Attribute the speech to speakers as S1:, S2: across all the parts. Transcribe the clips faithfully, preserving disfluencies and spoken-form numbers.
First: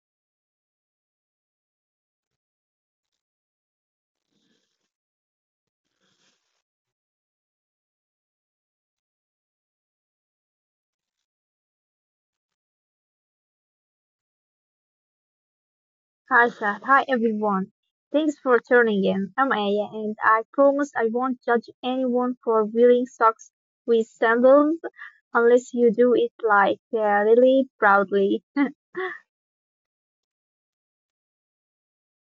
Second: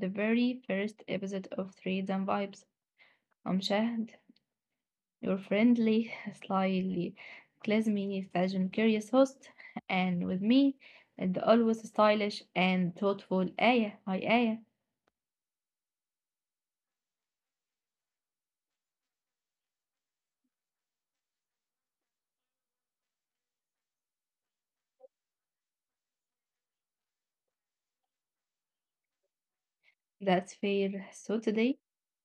S1: the very first episode of Threads and Vibes. I'm Shahd, your friendly, slyly, classy, fashion curious host, and with me, the always stylish and thoughtful Aya. Hi, Aya.
S2: Hi, Shah. Hi, everyone. Thanks for turning in. I'm Aya, and I promise I won't judge anyone for wearing socks with sandals unless you do it like uh, really proudly.
S1: That's fair. So today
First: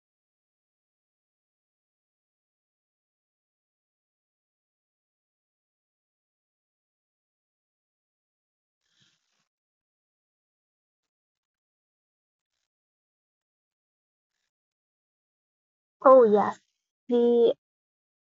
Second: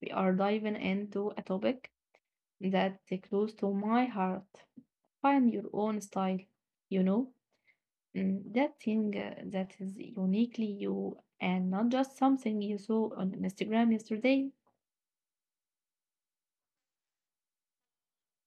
S1: we are diving into a topic that's close to my heart. Find your own style, you know. Mm, That thing uh, that is uniquely you and not just something you saw on Instagram yesterday.
S2: Oh, yes. The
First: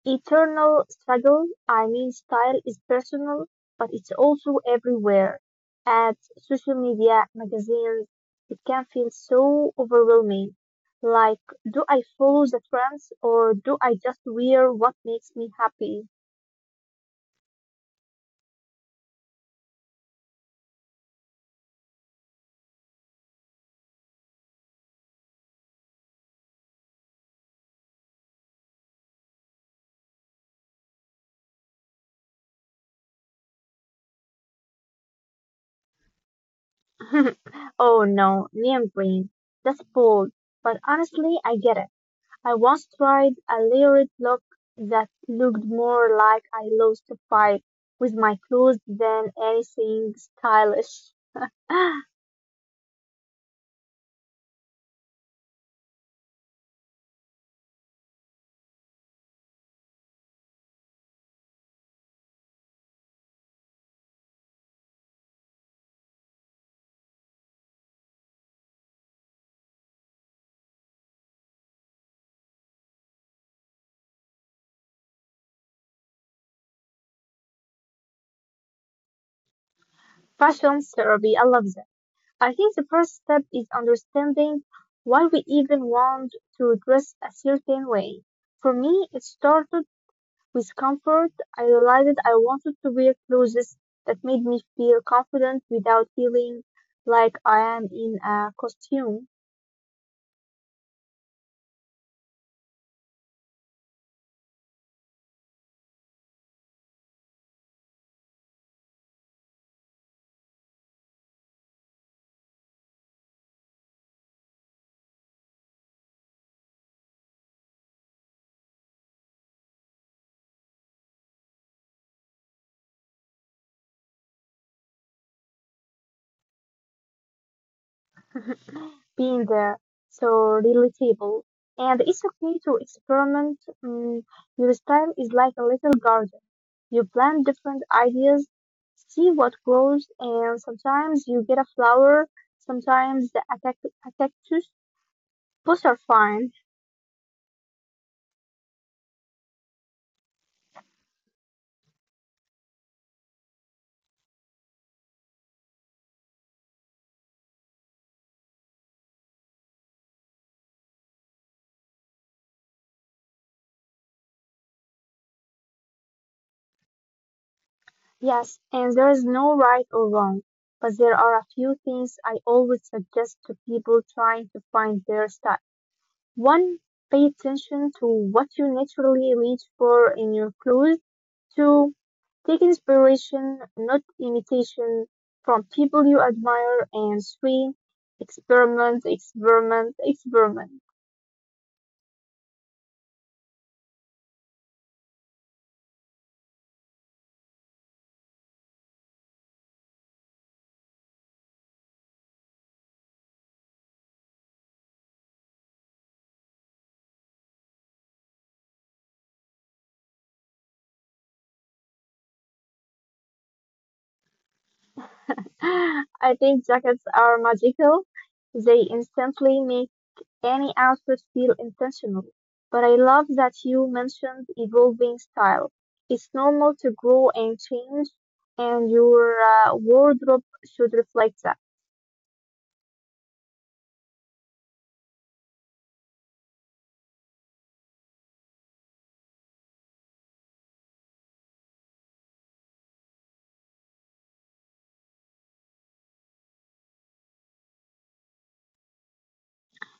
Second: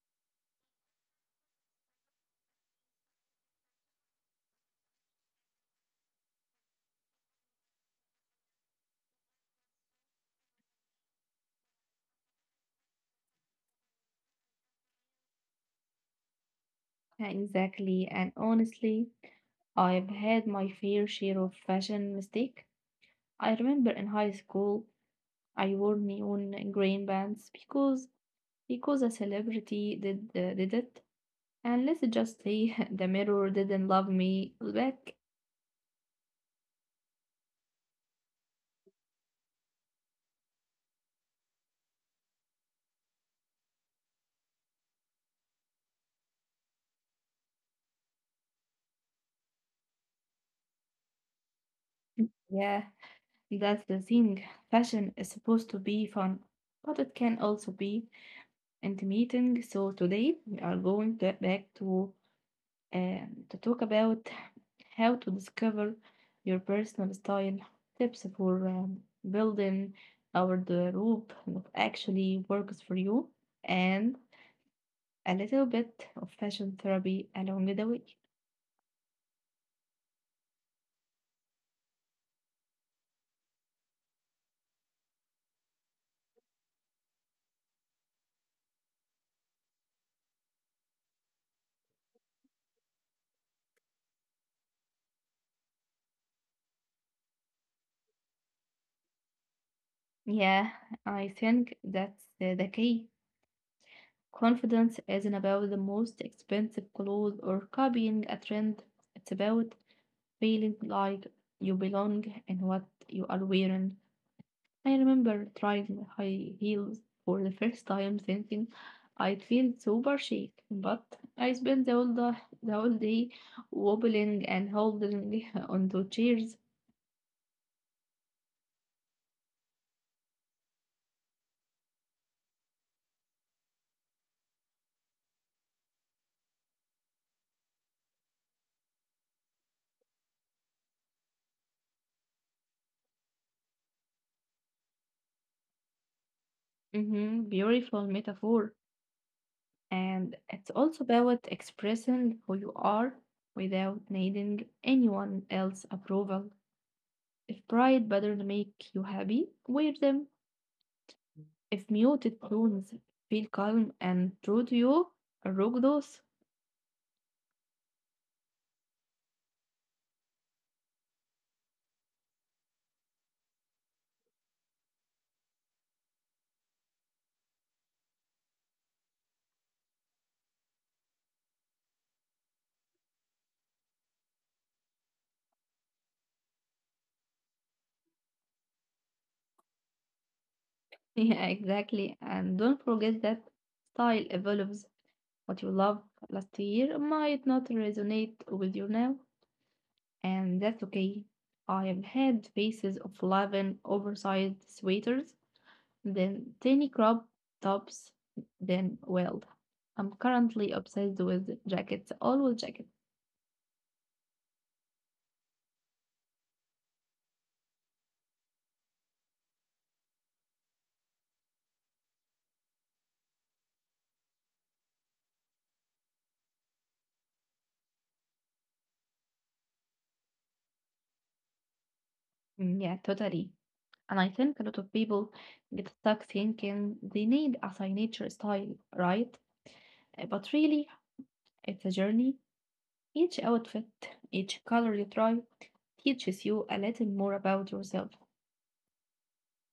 S2: Eternal struggle, I mean style is personal, but it's also everywhere. Ads, social media, magazines, it can feel so overwhelming. Like, do I follow the trends or do I just wear what makes me happy?
S1: Yeah, exactly. And honestly, I've had my fair share of fashion mistake. I remember in high school, I wore neon green pants because because a celebrity did uh, did it. And let's just say the mirror didn't love me back.
S2: Oh no, name brand. That's bold, but honestly, I get it. I once tried a layered look that looked more like I lost a fight with my clothes than anything stylish.
S1: Yeah, that's the thing. Fashion is supposed to be fun, but it can also be and meeting. So today we are going to, back to um, to talk about how to discover your personal style, tips for um, building our the rope that actually works for you, and a little bit of fashion therapy along the way.
S2: Fashion therapy, I love that. I think the first step is understanding why we even want to dress a certain way. For me, it started with comfort. I realized I wanted to wear clothes that made me feel confident without feeling like I am in a costume.
S1: Yeah, I think that's the, the key. Confidence isn't about the most expensive clothes or copying a trend. It's about feeling like you belong in what you are wearing. I remember trying high heels for the first time thinking I'd feel super chic, but I spent the whole, da- the whole day wobbling and holding onto chairs.
S2: being uh, so relatable. And it's okay to experiment. Mm, your style is like a little garden. You plant different ideas, see what grows, and sometimes you get a flower, sometimes the a cact- a cactus. Both are fine,
S1: hmm Beautiful metaphor. And it's also about expressing who you are without needing anyone else's approval. If pride patterns make you happy, wear them. If muted tones feel calm and true to you, rock those.
S2: yes, and there is no right or wrong. But there are a few things I always suggest to people trying to find their style. One, pay attention to what you naturally reach for in your clothes. Two, take inspiration, not imitation, from people you admire. And three, experiment, experiment, experiment.
S1: Yeah, exactly. And don't forget that style evolves. What you loved last year might not resonate with you now, and that's okay. I have had phases of loving oversized sweaters, then tiny crop tops, then well, I'm currently obsessed with jackets, always jackets.
S2: I think jackets are magical. They instantly make any outfit feel intentional. But I love that you mentioned evolving style. It's normal to grow and change, and your uh, wardrobe should reflect that.
S1: Mm, Yeah, totally. And I think a lot of people get stuck thinking they need a signature style, right? Uh, But really, it's a journey. Each outfit, each color you try, teaches you a little more about yourself.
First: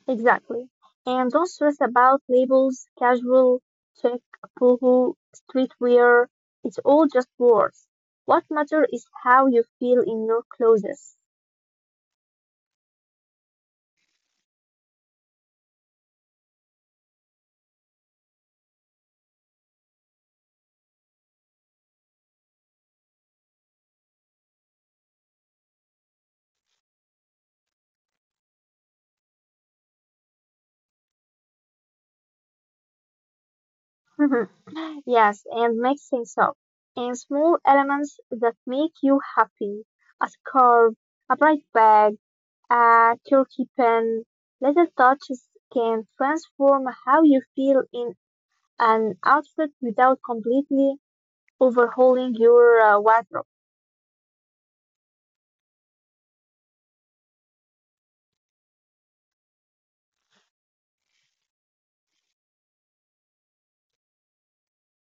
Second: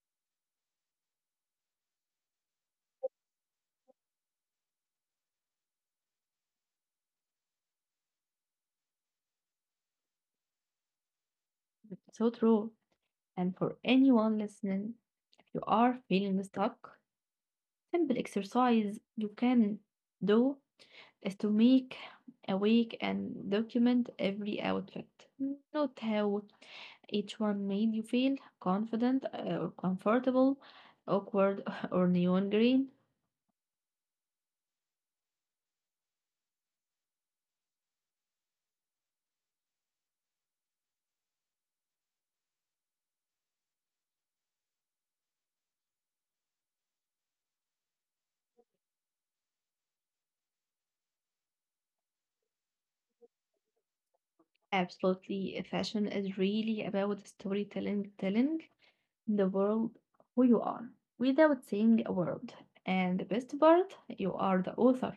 S2: Exactly. And don't stress about labels, casual, check, boohoo, streetwear. It's all just words. What matters is how you feel in your clothes.
S1: So true. And for anyone listening, if you are feeling stuck, simple exercise you can do is to make a week and document every outfit. Note how each one made you feel confident uh, or comfortable, awkward or neon green.
S2: Yes, and make things up in small elements that make you happy. A scarf, a bright bag, a turkey pin. Little touches can transform how you feel in an outfit without completely overhauling your uh, wardrobe.
S1: Absolutely, fashion is really about storytelling, telling the world who you are without saying a word. And the best part, you are the author.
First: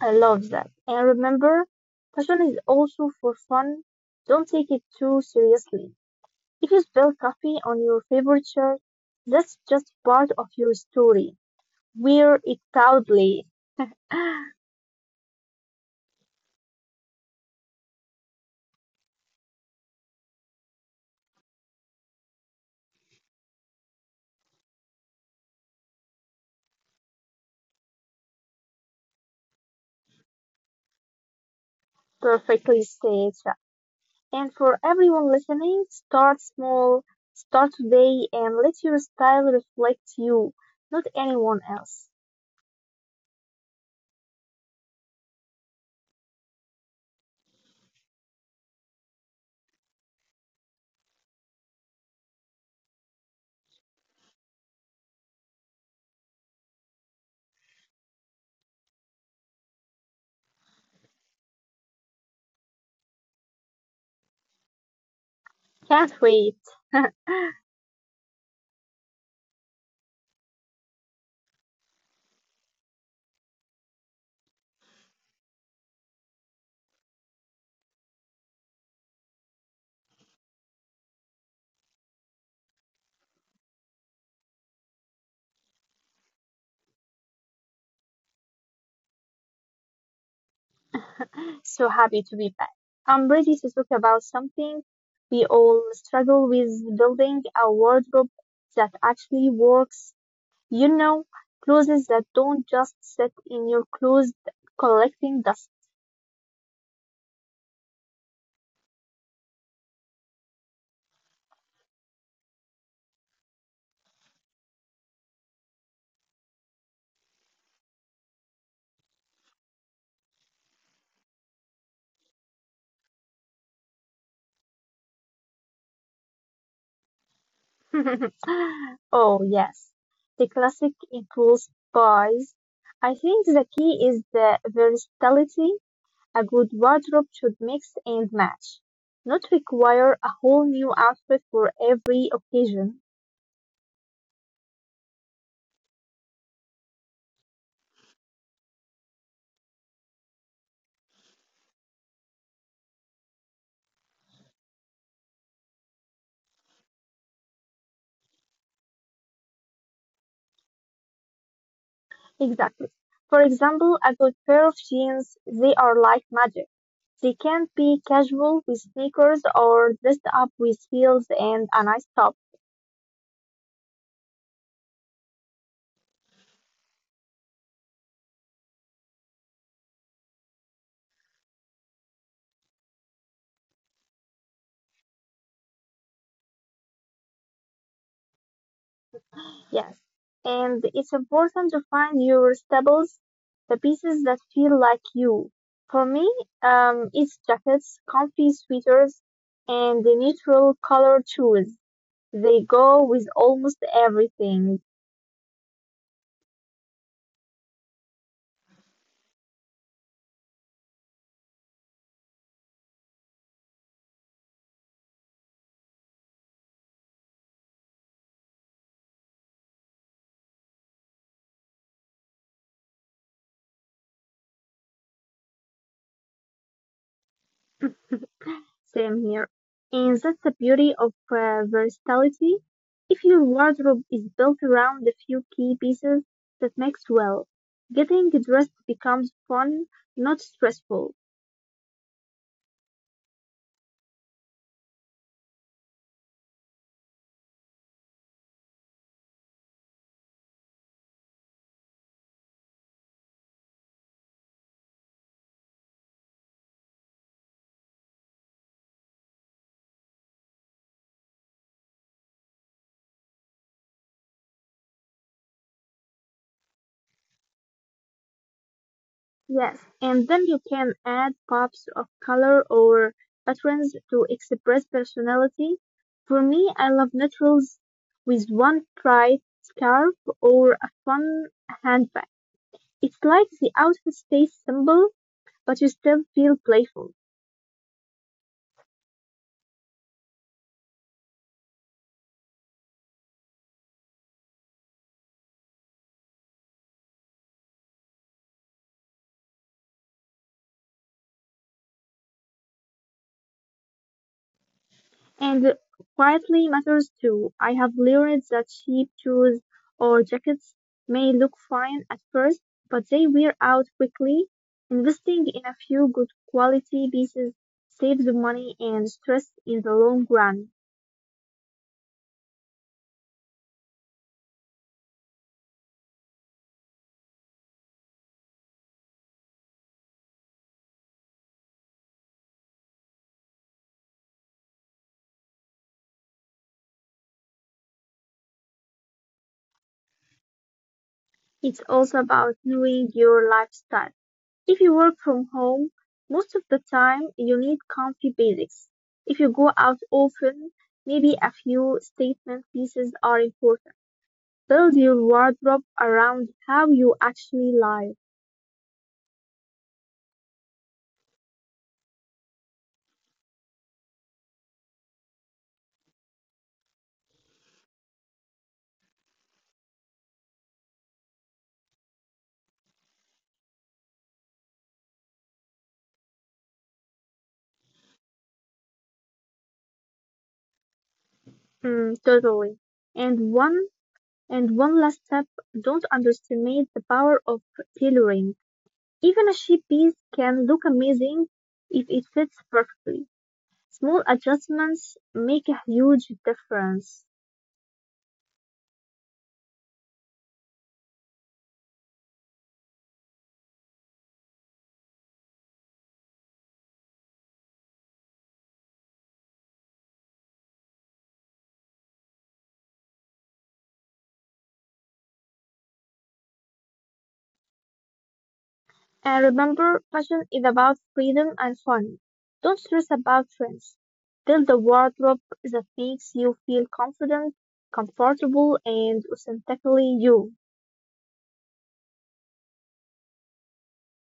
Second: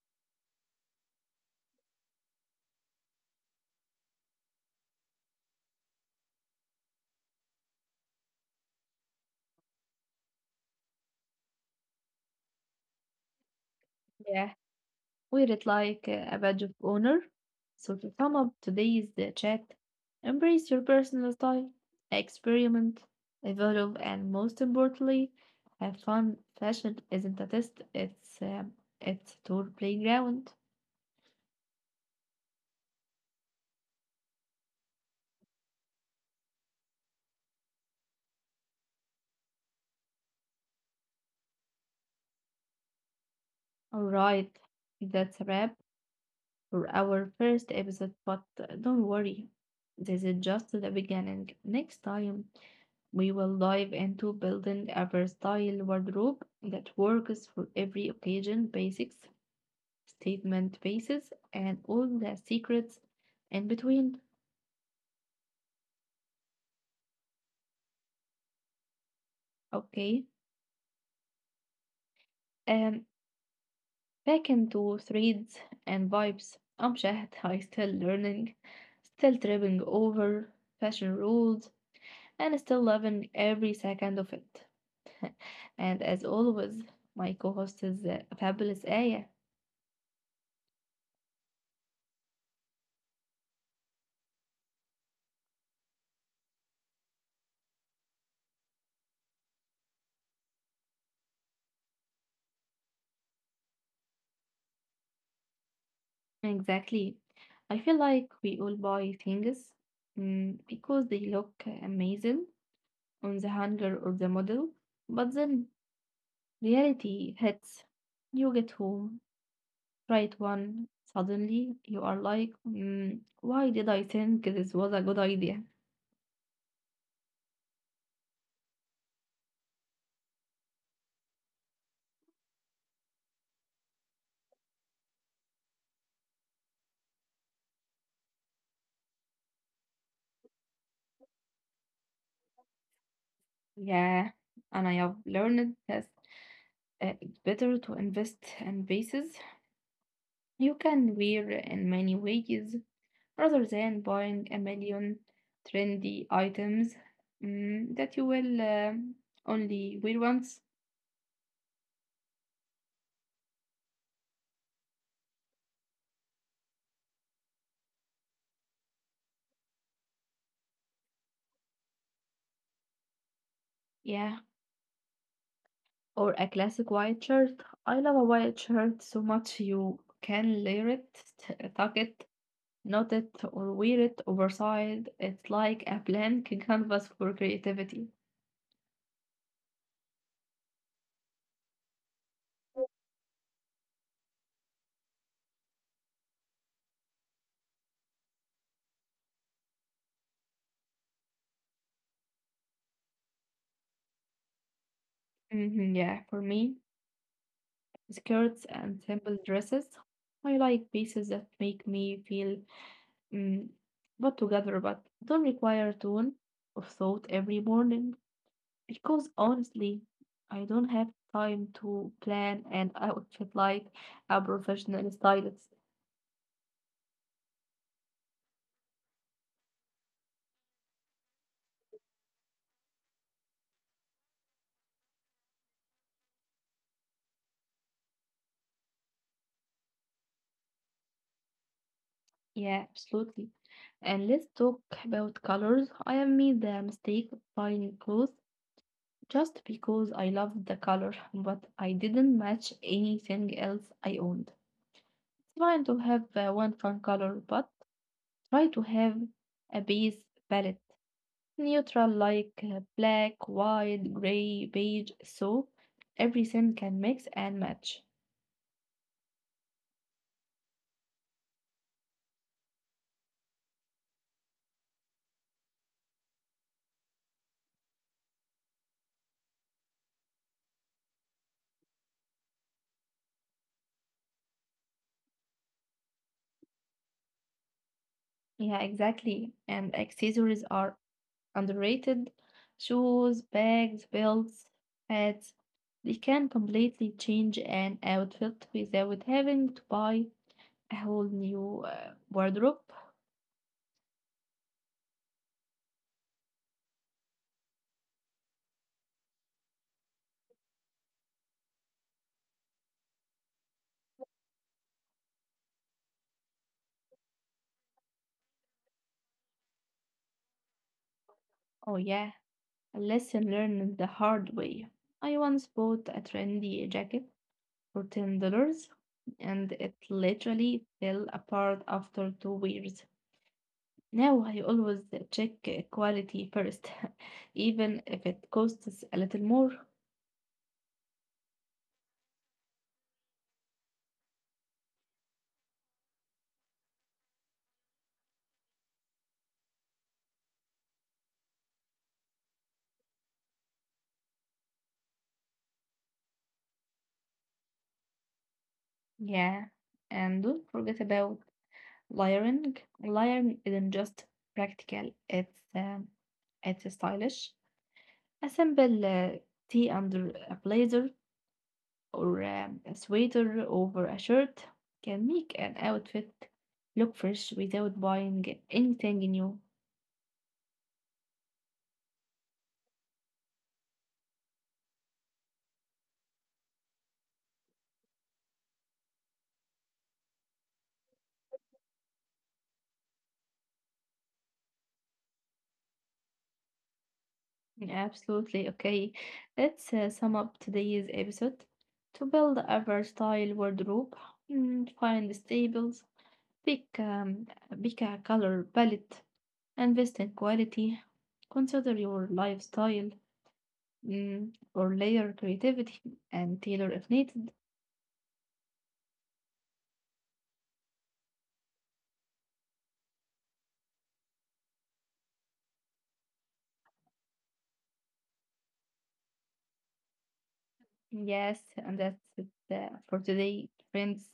S2: I love that. And remember, fashion is also for fun. Don't take it too seriously. If you spill coffee on your favorite shirt, that's just part of your story. Wear it proudly.
S1: Yeah, wear it like uh, a badge of honor. So, to sum up today's uh, chat, embrace your personal style, experiment, evolve, and most importantly, have fun. Fashion isn't a test, it's, um, it's tour playground.
S2: Perfectly said. And for everyone listening, start small, start today, and let your style reflect you, not anyone else.
S1: Alright, that's a wrap for our first episode, but uh, don't worry, this is just the beginning. Next time, we will dive into building a versatile wardrobe that works for every occasion, basics, statement pieces, and all the secrets in between.
S2: Can't wait.
S1: Okay, um, back into threads and vibes. I'm Shahd, I still learning, still tripping over fashion rules, and still loving every second of it. And as always, my co-host is uh, fabulous Aya.
S2: So happy to be back. I'm ready to talk about something we all struggle with building a wardrobe that actually works. You know, clothes that don't just sit in your closet collecting dust.
S1: Exactly. I feel like we all buy things mm, because they look amazing on the hanger or the model, but then reality hits. You get home, try it one, suddenly you are like, mm, why did I think this was a good idea?
S2: Oh, yes. The classic includes buys. I think the key is the versatility. A good wardrobe should mix and match, not require a whole new outfit for every occasion.
S1: Yeah, and I have learned that uh, it's better to invest in bases you can wear in many ways rather than buying a million trendy items mm, that you will um, only wear once.
S2: Exactly. For example, a good pair of jeans, they are like magic. They can be casual with sneakers or dressed up with heels and a nice top.
S1: Yeah, or a classic white shirt. I love a white shirt so much you can layer it, t- tuck it, knot it, or wear it oversized. It's like a blank canvas for creativity.
S2: Yes, and it's important to find your staples, the pieces that feel like you. For me, um, it's jackets, comfy sweaters, and the neutral color shoes. They go with almost everything.
S1: Mhm, yeah, for me, skirts and simple dresses. I like pieces that make me feel Mm, but together, but don't require a ton of thought every morning because honestly, I don't have time to plan an outfit like a professional stylist.
S2: Same here. And that's the beauty of uh, versatility. If your wardrobe is built around a few key pieces, that makes well. Getting dressed becomes fun, not stressful.
S1: Yeah, absolutely. And let's talk about colors. I have made the mistake of buying clothes just because I loved the color, but I didn't match anything else I owned. It's fine to have uh, one fun color, but try to have a base palette neutral like uh, black, white, gray, beige, so everything can mix and match.
S2: Yes, and then you can add pops of color or patterns to express personality. For me, I love neutrals with one bright scarf or a fun handbag. It's like the outfit stays simple, but you still feel playful.
S1: Yeah, exactly. And accessories are underrated. Shoes, bags, belts, hats. They can completely change an outfit without having to buy a whole new uh, wardrobe.
S2: And quietly matters too. I have learned that cheap shoes or jackets may look fine at first, but they wear out quickly. Investing in a few good quality pieces saves money and stress in the long run.
S1: Oh, yeah, a lesson learned the hard way. I once bought a trendy jacket for ten dollars and it literally fell apart after two wears. Now I always check quality first, even if it costs a little more.
S2: It's also about knowing your lifestyle. If you work from home, most of the time you need comfy basics. If you go out often, maybe a few statement pieces are important. Build your wardrobe around how you actually live.
S1: Yeah, and don't forget about layering. Layering isn't just practical, it's um, it's stylish. A simple uh, tee under a blazer or um, a sweater over a shirt can make an outfit look fresh without buying anything new.
S2: Mm, totally. And one and one last step, don't underestimate the power of tailoring. Even a cheap piece can look amazing if it fits perfectly. Small adjustments make a huge difference.
S1: Absolutely okay. Let's uh, sum up today's episode. To build a versatile wardrobe, mm, find staples, pick um, pick a color palette, invest in quality, consider your lifestyle, mm, or layer creativity and tailor if needed.
S2: And remember, fashion is about freedom and fun. Don't stress about trends. Build a wardrobe that makes you feel confident, comfortable, and authentically you.
S1: Yes, and that's it uh, for today, friends.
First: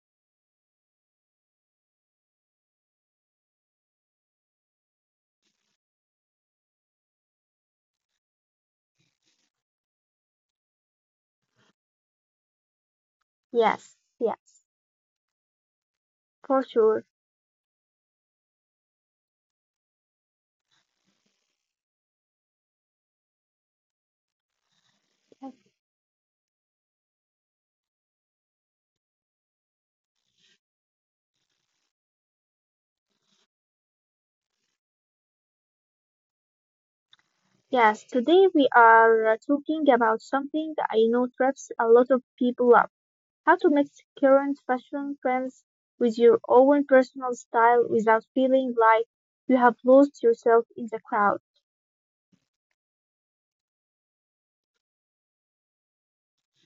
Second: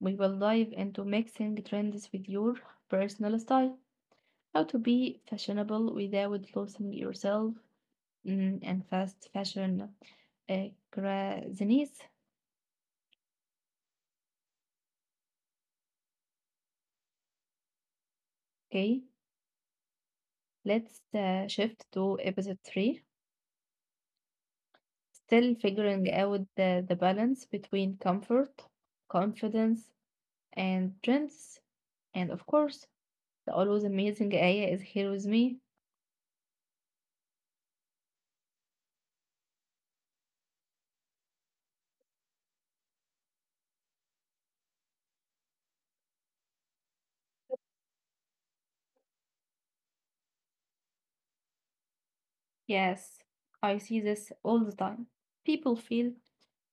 S1: We will dive into mixing trends with your personal style, how to be fashionable without losing yourself mm, and fast fashion uh, craziness.
S2: Yes, yes, for sure.
S1: Okay, let's uh, shift to episode three. Still figuring out the, the balance between comfort, confidence, and trends. And of course, the always amazing Aya is here with me.
S2: Yes, today we are uh, talking about something I know traps a lot of people up. How to mix current fashion trends with your own personal style without feeling like you have lost yourself in the crowd.
S1: Yes, I see this all the time. People feel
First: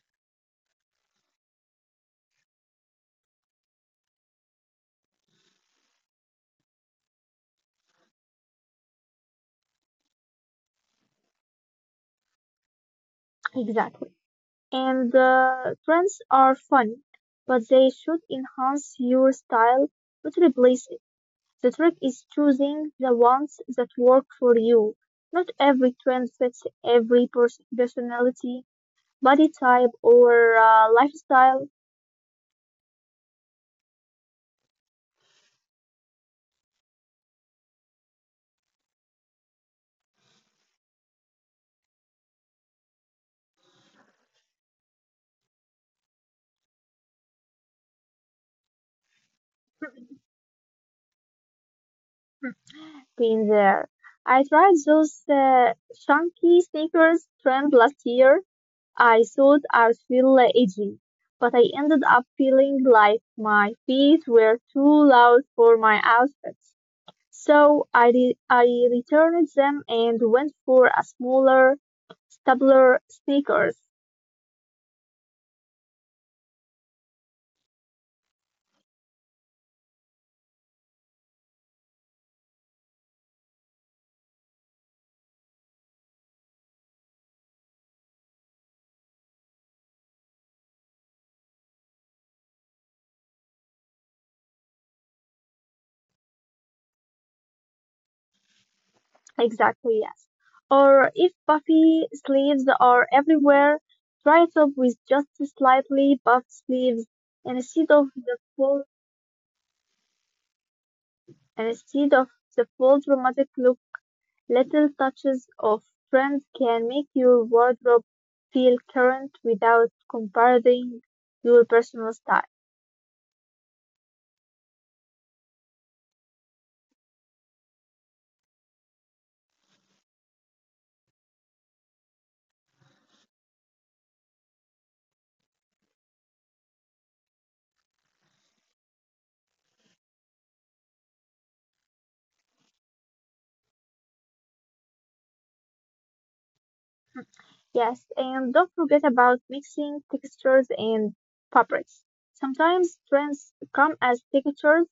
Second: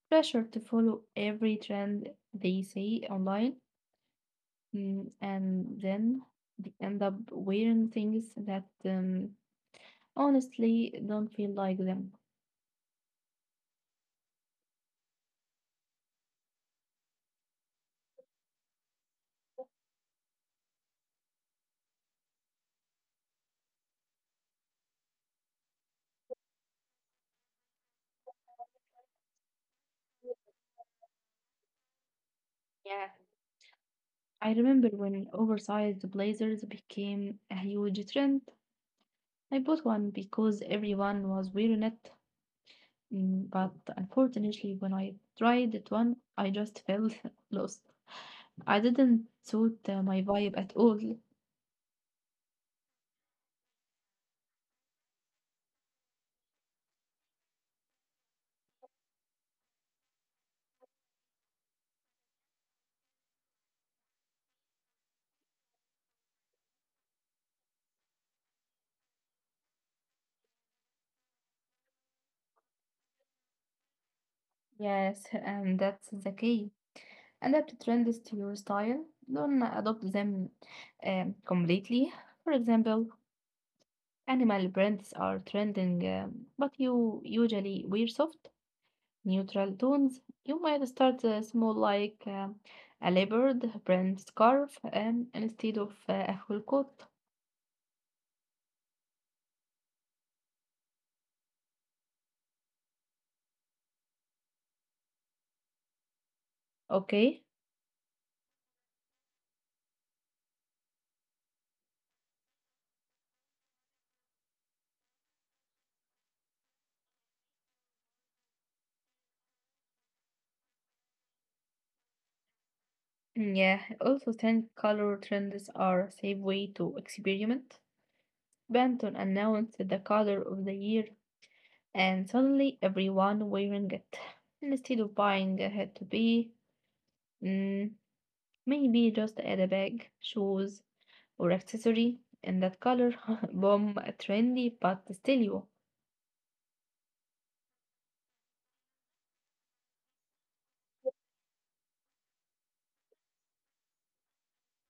S1: pressure to follow every trend they see online, mm, and then they end up wearing things that um, honestly don't feel like them.
S2: Exactly. And uh, trends are fun, but they should enhance your style, not replace it. The trick is choosing the ones that work for you. Not every trend fits every pers- personality, body type, or uh, lifestyle.
S1: Yeah, I remember when oversized blazers became a huge trend. I bought one because everyone was wearing it, mm, but unfortunately, when I tried it one, I just felt lost. I didn't suit uh, my vibe at all.
S2: Been there. I tried those uh, chunky sneakers trend last year. I thought I would feel uh, edgy, but I ended up feeling like my feet were too loud for my outfits. So I re- I returned them and went for a smaller Stabler sneakers.
S1: Yes, and that's the key. Adapt trends to your style. Don't adopt them um, completely. For example, animal brands are trending, um, but you usually wear soft, neutral tones. You might start uh, small, like um, a leopard brand scarf um, instead of uh, a full coat.
S2: Exactly, yes. Or if puffy sleeves are everywhere, try it up with just slightly puffed sleeves
S1: Okay.
S2: instead of the full instead of the full dramatic look. Little touches of trend can make your wardrobe feel current without compromising your personal style.
S1: Mm, Yeah. Also, think color trends are a safe way to experiment. Benton announced the color of the year, and suddenly everyone wearing it. Instead of buying a had to be, mm, maybe just add a bag, shoes, or accessory in that color. Boom, trendy, but still you.
S2: Yes, and don't forget about mixing textures and fabrics. Sometimes trends come as textures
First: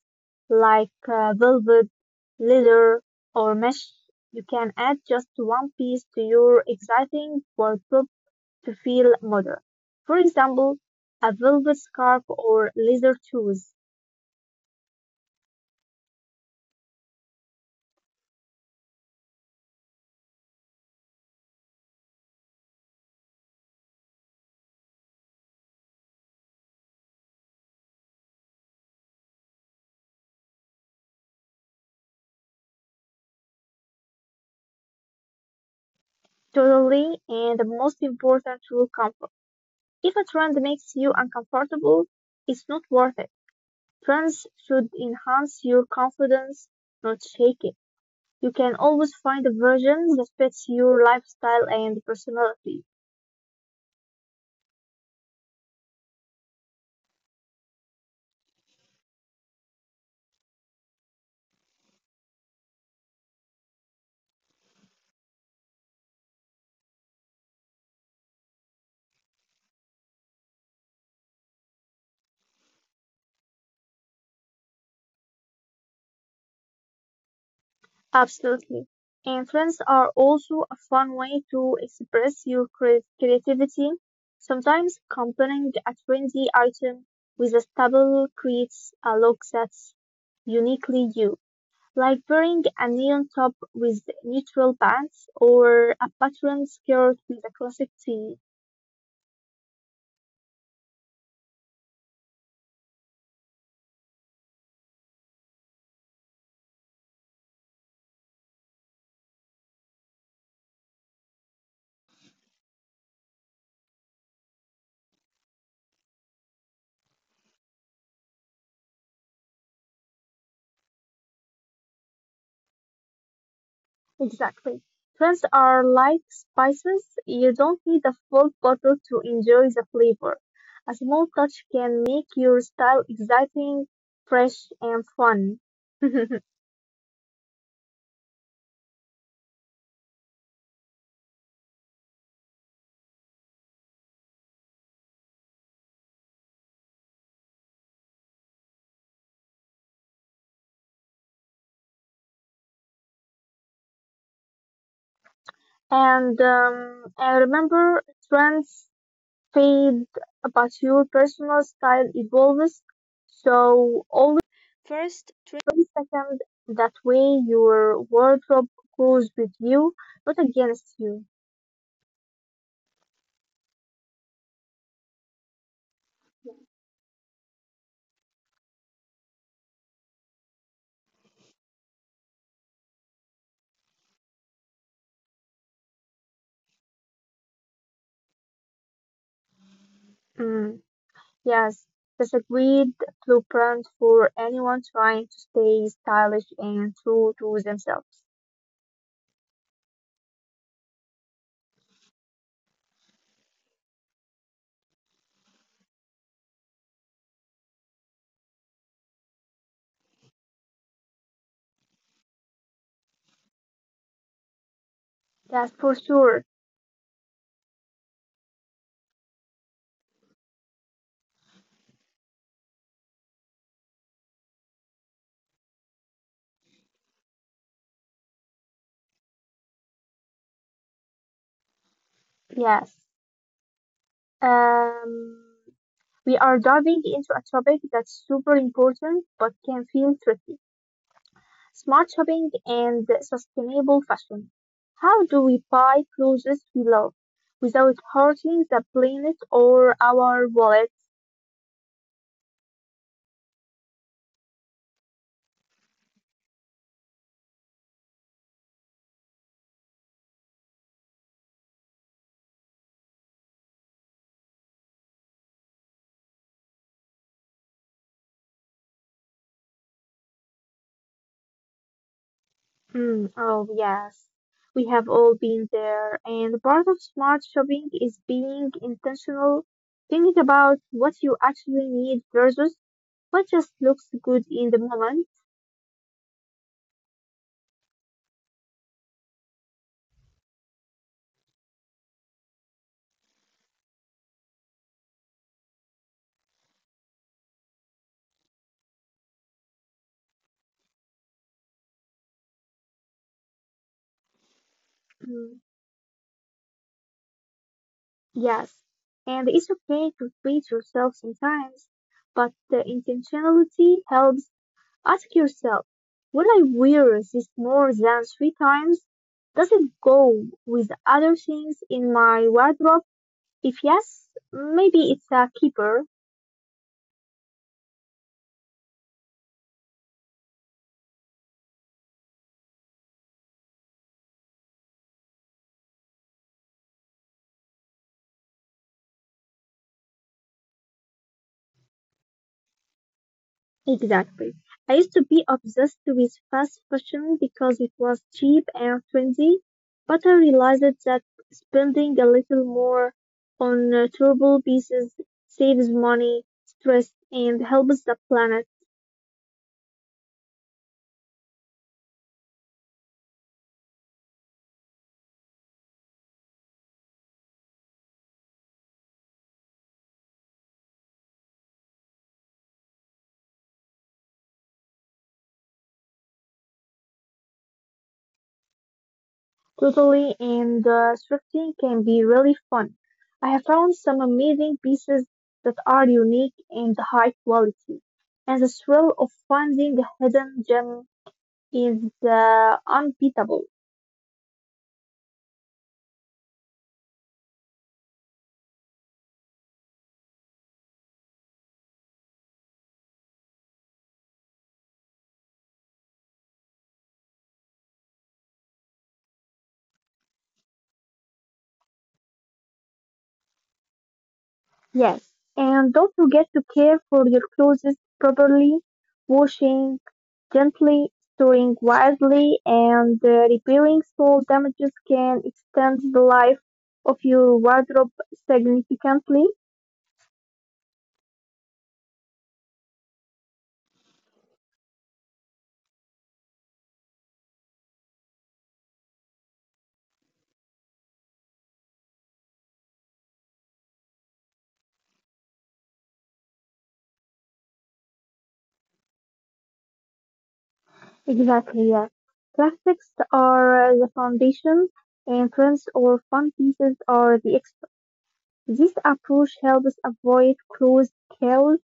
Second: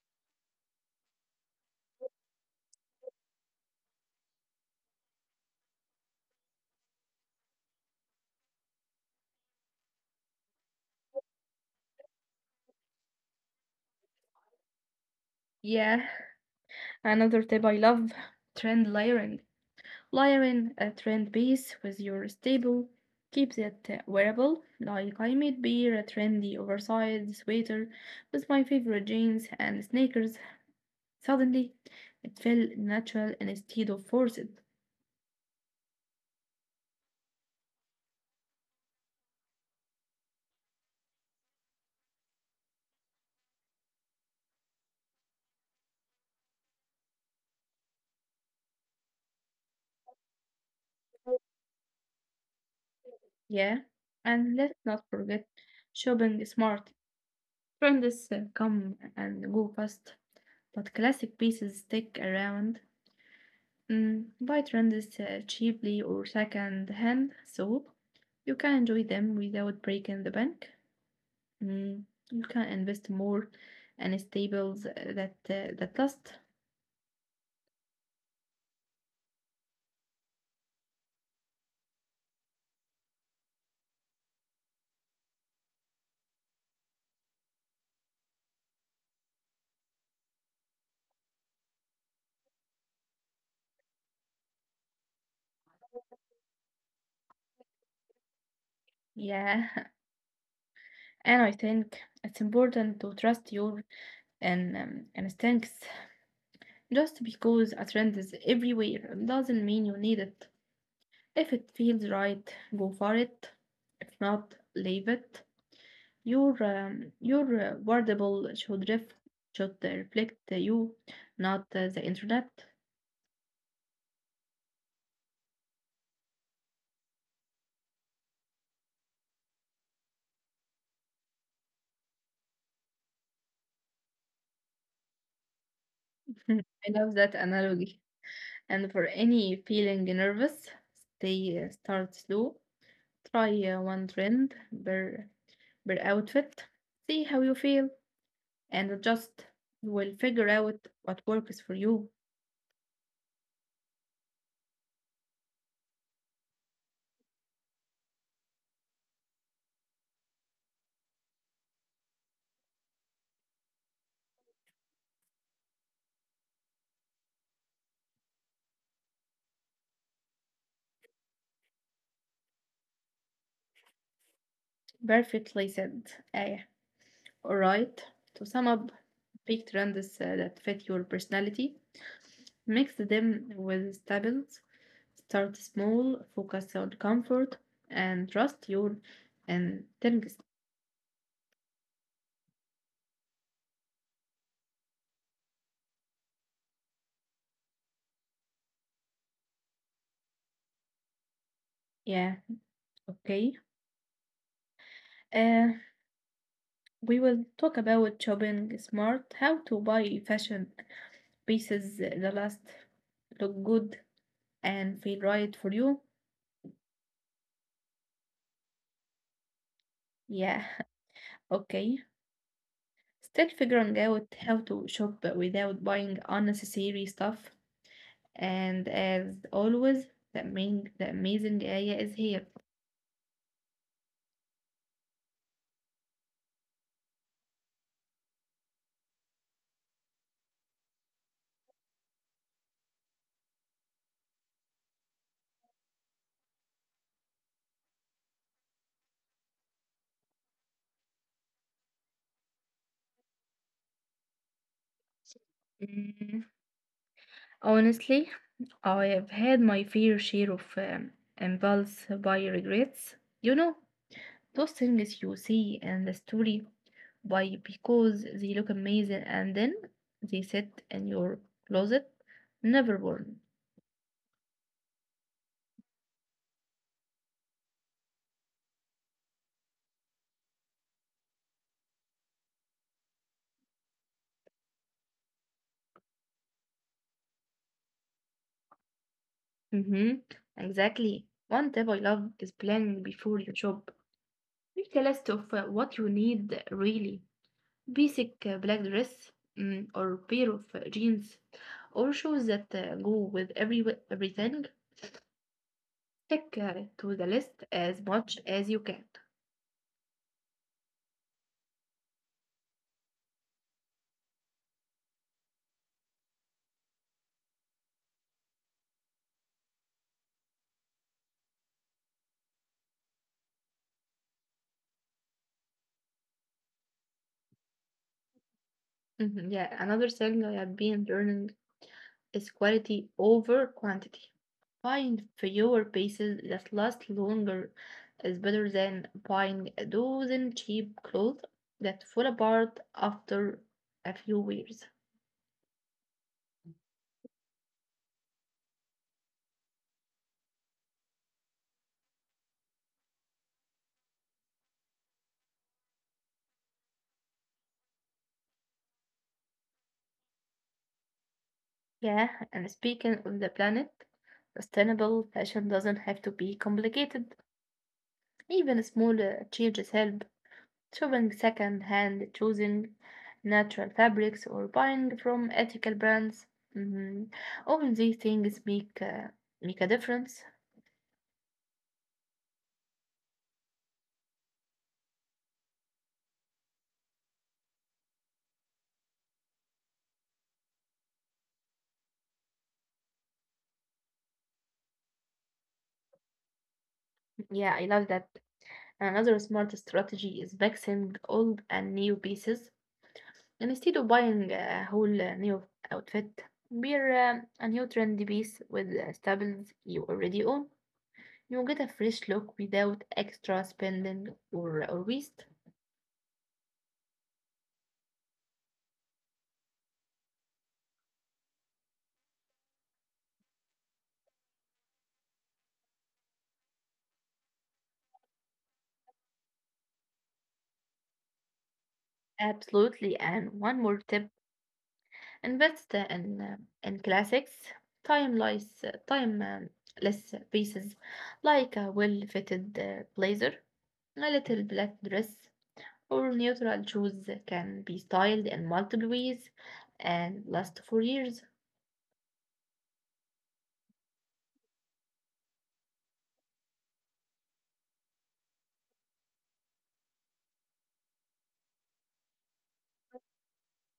S2: like uh, velvet, leather, or mesh. You can add just one piece to your exciting wardrobe to feel modern. For example, a velvet scarf or leather shoes.
S1: Yeah, another tip I love trend layering. Layering a trend piece with your staple keeps it uh, wearable. Like I made beer a trendy oversized sweater with my favorite jeans and sneakers. Suddenly, it felt natural instead of forced.
S2: Totally, and the most important rule comfort. If a trend makes you uncomfortable, it's not worth it. Trends should enhance your confidence, not shake it. You can always find a version that fits your lifestyle and personality.
S1: Yeah, and let's not forget shopping smart. Trends uh, come and go fast, but classic pieces stick around. Mm, buy trends uh, cheaply or second hand, so you can enjoy them without breaking the bank. Mm, you can invest more and staples that uh, that last.
S2: Absolutely. And trends are also a fun way to express your cre- creativity. Sometimes combining a trendy item with a staple creates a look that's uniquely you, like wearing a neon top with neutral pants or a patterned skirt with a classic tee.
S1: Yeah, and I think it's important to trust your and um, and stinks. Just because a trend is everywhere doesn't mean you need it. If it feels right, go for it. If not, leave it. Your um, your uh, wordable should ref should uh, reflect uh, you, not uh, the internet.
S2: Exactly. Trends are like spices. You don't need a full bottle to enjoy the flavor. A small touch can make your style exciting, fresh, and fun.
S1: I love that analogy. And for any feeling nervous, stay uh, start slow. Try uh, one trend per per outfit. See how you feel. And adjust. You will figure out what works for you.
S2: and um, and remember, trends fade, but your personal style evolves. So always First, trend second, that way your wardrobe goes with you, not against you.
S1: Perfectly said, Aya. Alright, to sum up, pick trends uh, that fit your personality, mix them with staples, start small, focus on comfort, and trust your instincts.
S2: Mm. Yes, that's a great blueprint for anyone trying to stay stylish and true to themselves.
S1: Yeah, okay. Uh, we will talk about shopping smart, how to buy fashion pieces that last, look good, and feel right for you.
S2: Yes, for sure.
S1: Yeah, okay. Still figuring out how to shop without buying unnecessary stuff. And as always, the, main, the amazing Aya is here.
S2: Yes. Um, we are diving into a topic that's super important but can feel tricky. Smart shopping and sustainable fashion. How do we buy clothes we love without hurting the planet or our wallet?
S1: Mm, honestly, I have had my fair share of um, impulse buy regrets. You know, those things you see in the story buy because they look amazing and then they sit in your closet, never worn.
S2: Mm, oh, yes. We have all been there, and part of smart shopping is being intentional, thinking about what you actually need versus what just looks good in the moment.
S1: Mm-hmm. Exactly. One tip I love is planning before you shop. Make a list of uh, what you need really. Basic uh, black dress mm, or pair of uh, jeans or shoes that uh, go with every everything. Stick uh, to the list as
S2: Mm,
S1: much as you can.
S2: yes. And it's okay to treat yourself sometimes, but the intentionality helps. Ask yourself, will I wear this more than three times? Does it go with other things in my wardrobe? If yes, maybe it's a keeper.
S1: hmm Yeah, another thing I have been learning is quality over quantity. Buying fewer pieces that last longer is better than buying a dozen cheap clothes that fall apart after a few wears.
S2: Exactly. I used to be obsessed with fast fashion because it was cheap and trendy, but I realized that spending a little more on uh, durable pieces saves money, stress, and helps the planet.
S1: Yeah, and speaking of the planet, sustainable fashion doesn't have to be complicated. Even small uh, changes help. Shopping second hand, choosing natural fabrics, or buying from ethical brands. Mhm. All these things make uh, make a difference.
S2: Totally, and uh, thrifting can be really fun. I have found some amazing pieces that are unique and high quality, and the thrill of finding a hidden gem is uh, unbeatable.
S1: Yeah, I love that. Another smart strategy is mixing old and new pieces. Instead of buying a whole uh, new outfit, wear uh, a new trendy piece with uh, staples you already own. You get a fresh look without extra spending or, uh, or waste.
S2: Yes, and don't forget to care for your clothes properly, washing gently, storing wisely, and uh, repairing small damages can extend the life of your wardrobe significantly.
S1: Absolutely. And one more tip, invest uh, in uh, in classics, timeless, timeless pieces like a well-fitted uh, blazer, a little black dress, or neutral shoes can be styled in multiple ways and last for years.
S2: Exactly, yes. Plastics are uh, the foundation, and trends or fun pieces are the extra. This approach helps avoid clothes chaos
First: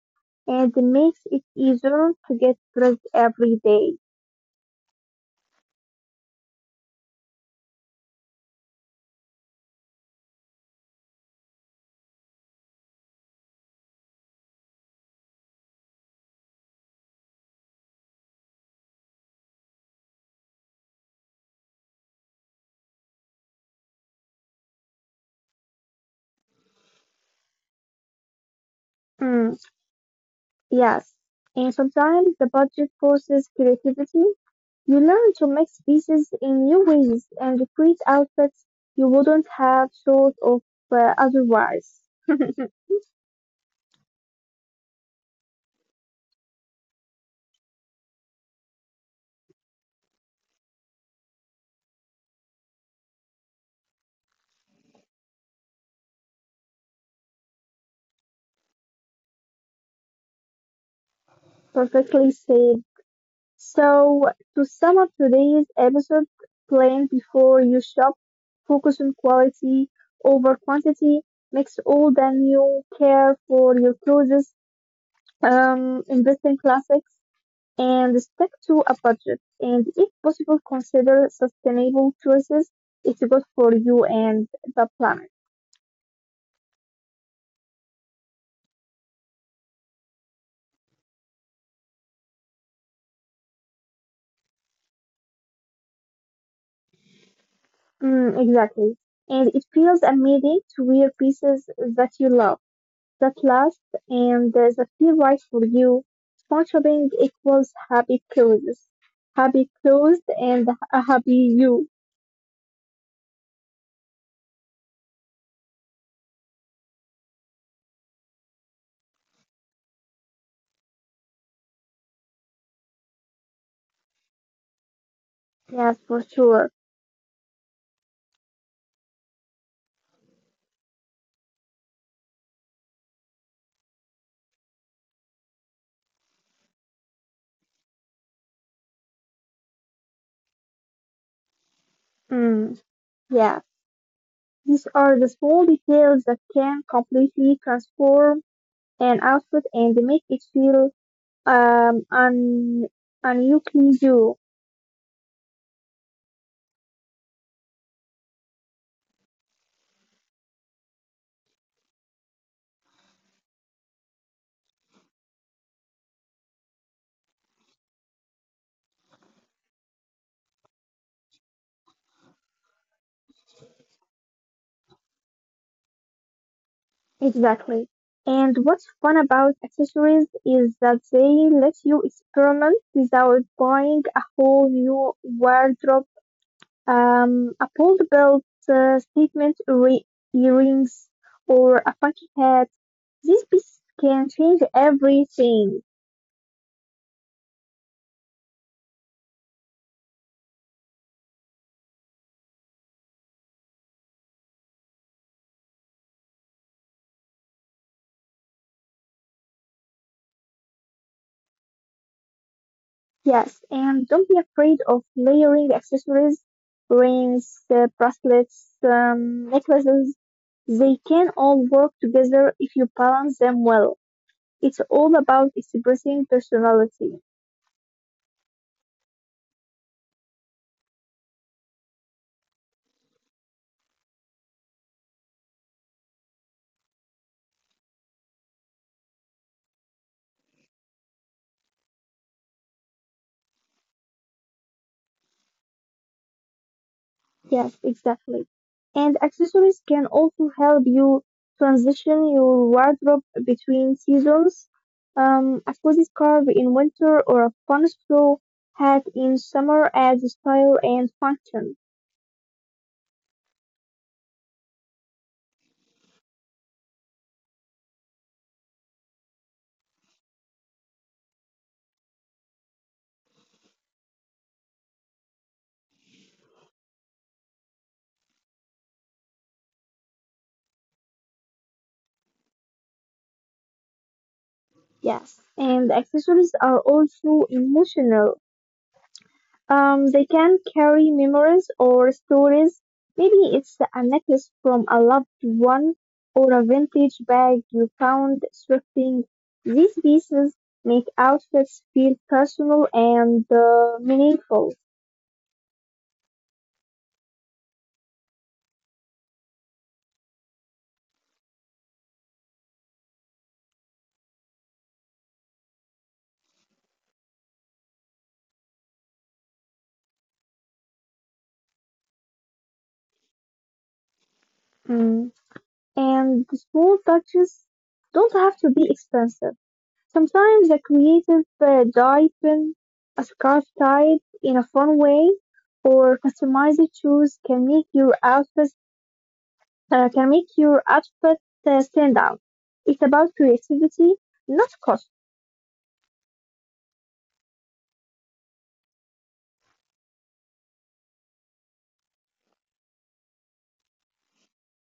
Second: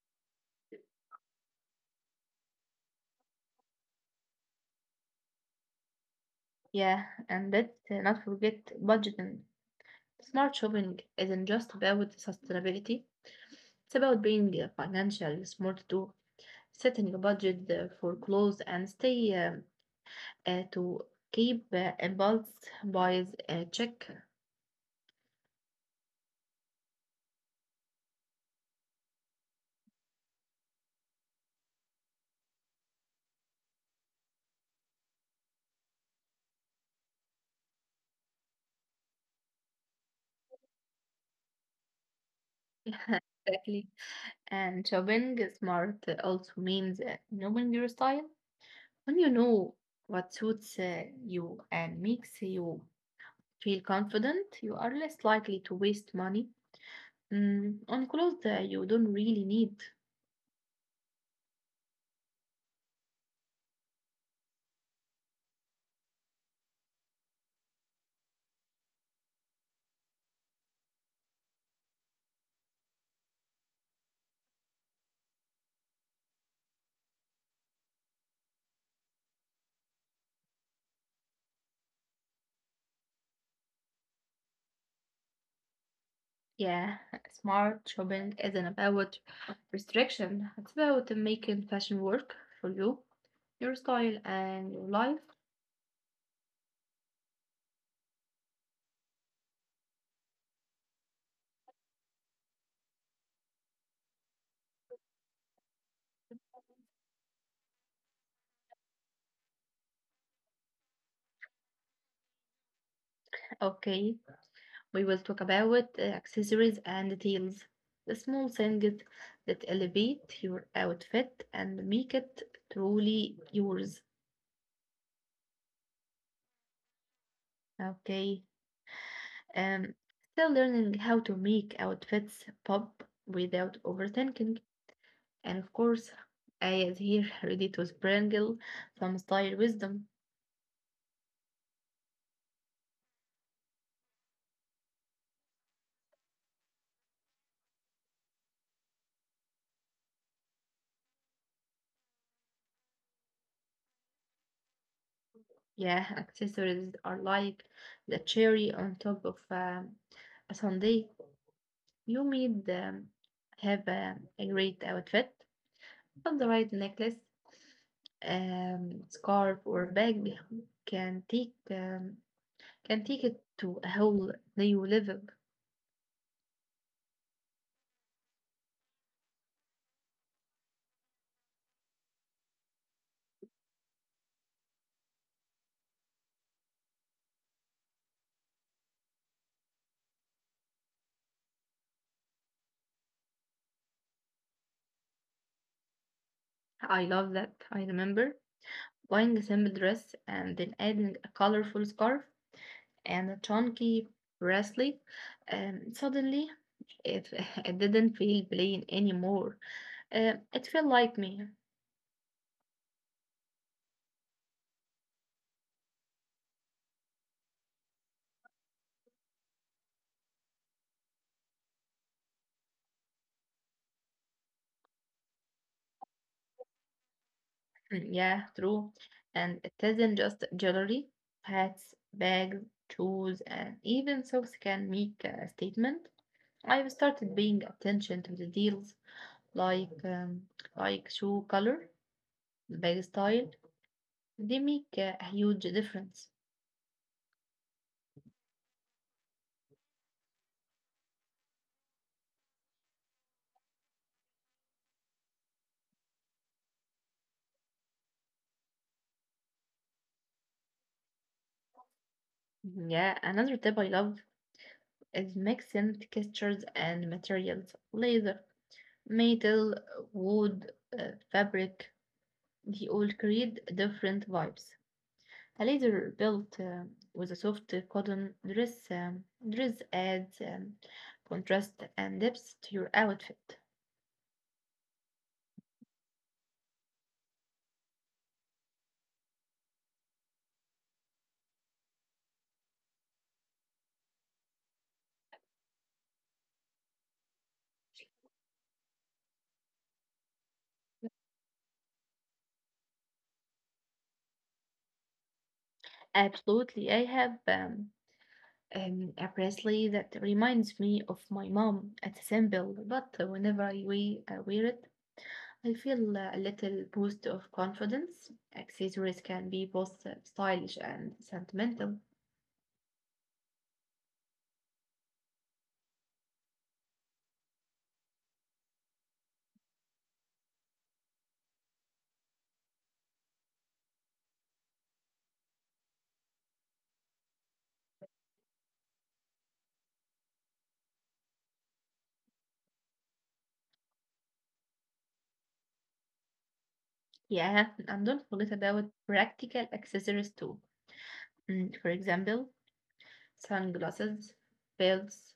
S2: and makes it easier to get dressed every day.
S1: Yeah, and let's uh, not forget budgeting. Smart shopping isn't just about sustainability, it's about being uh, financially smart too, setting a budget uh, for clothes and stay um, uh, to keep uh, impulse buys uh, check.
S2: Mm, yes, and sometimes the budget forces creativity. You learn to mix pieces in new ways and create outfits you wouldn't have thought of uh, otherwise.
S1: Exactly. And shopping smart also means uh, knowing your style. When you know what suits uh, you and makes you feel confident, you are less likely to waste money mm, on clothes that you don't really need.
S2: Perfectly said. So, to sum up today's episode, plan before you shop, focus on quality over quantity, mix old and new, care for your clothes, um, invest in classics and stick to a budget. And if possible, consider sustainable choices. It's good for you and the planet.
S1: Yeah, smart shopping isn't about restriction. It's about making fashion work for you, your style, and your life.
S2: Mm, exactly. And it feels amazing to wear pieces that you love, that last, and uh, that feel right for you. Smart shopping equals happy clothes, happy clothes, and a happy you.
S1: Okay, we will talk about uh, accessories and details, the small things that elevate your outfit and make it truly yours.
S2: Yes, for sure.
S1: Okay. Um, Still learning how to make outfits pop without overthinking. And of course, I is here ready to sprinkle some style wisdom.
S2: Mm, yeah. These are the small details that can completely transform and output and make it feel um un unusual
S1: Yeah, accessories are like the cherry on top of um, a sundae. You need um, have a, a great outfit. On the right necklace, um, scarf, or bag can take um, can take it to a whole new level.
S2: exactly. And what's fun about accessories is that they let you experiment without buying a whole new wardrobe. Um, a pulled belt, uh, statement re- earrings, or a funky hat. These pieces can change everything.
S1: I love that. I remember buying a simple dress and then adding a colorful scarf and a chunky bracelet. Um, suddenly, it, it didn't feel plain anymore. Um, it felt like me.
S2: Yes, and don't be afraid of layering accessories, rings, uh, bracelets, um, necklaces. They can all work together if you balance them well. It's all about expressing personality.
S1: Mm, yeah, true. And it isn't just jewelry. Hats, bags, shoes, and even socks can make a statement. I've started paying attention to the deals like um, like shoe color, bag style. They make a huge difference.
S2: Yes, exactly. And accessories can also help you transition your wardrobe between seasons. Um, a cozy scarf in winter or a fun straw hat in summer adds style and function.
S1: Mhm, yeah, another tip I love is mixing textures and materials. Leather, metal, wood, uh, fabric. They all create different vibes. A leather belt um, with a soft cotton dress, um, dress adds um, contrast and depth to your outfit.
S2: Yes, and accessories are also emotional. Um, they can carry memories or stories. Maybe it's a necklace from a loved one or a vintage bag you found thrifting. These pieces make outfits feel personal and uh, meaningful.
S1: Absolutely. I have um, um, a bracelet that reminds me of my mom. It's simple, but whenever I we, uh, wear it, I feel uh, a little boost of confidence. Accessories can be both uh, stylish and sentimental.
S2: Mm. And the small touches don't have to be expensive. Sometimes the creative uh, dye trim a scarf tied in a fun way, or customized shoes can make your outfit uh, can make your outfit uh, stand out. It's about creativity, not cost.
S1: Yeah, and don't forget about practical accessories too. Mm, for example, sunglasses, belts,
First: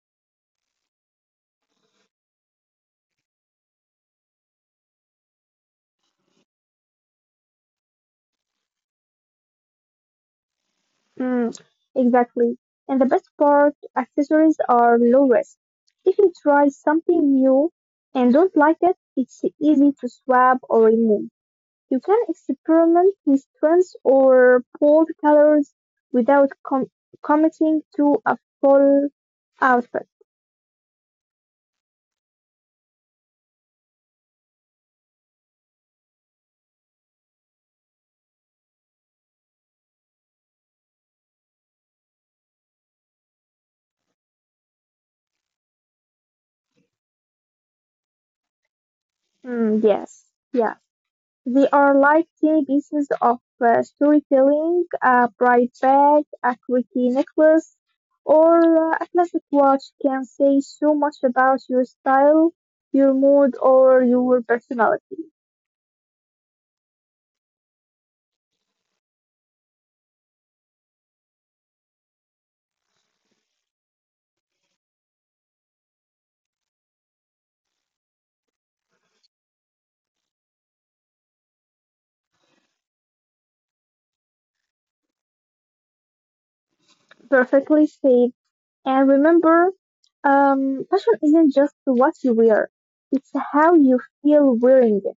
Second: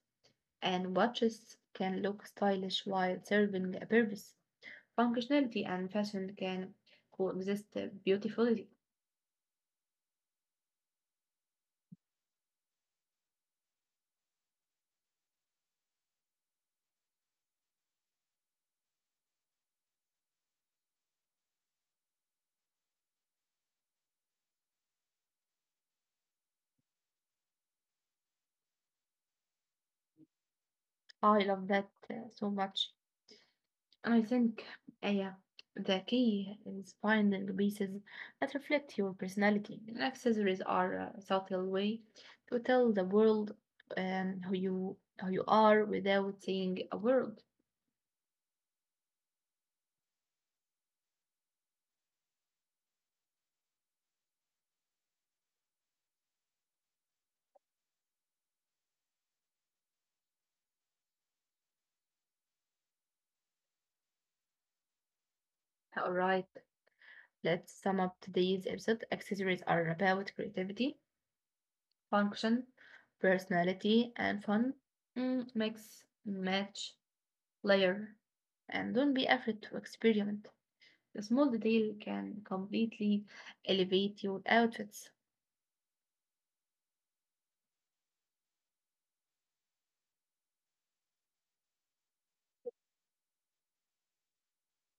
S1: and watches can look stylish while serving a purpose. Functionality and fashion can coexist beautifully.
S2: Mm, exactly. And the best part, accessories are low risk. If you try something new and don't like it, it's easy to swap or remove. You can experiment with trends or bold colors without com- committing to a full outfit.
S1: I love that uh, so much. And I think, uh, yeah, the key is finding pieces that reflect your personality. And accessories are a subtle way to tell the world um, who you who you are without saying a word.
S2: Mm, yes, yeah. They are like tiny pieces of uh, storytelling, a bright bag, a quirky necklace, or uh, a classic watch can say so much about your style, your mood, or your personality.
S1: All right. Let's sum up today's episode. Accessories are about creativity, function, personality, and fun. Mm, mix, match, layer. And don't be afraid to experiment. The small detail can completely elevate your outfits.
S2: Perfectly said. And remember, Um, fashion isn't just what you wear, it's how you feel wearing it.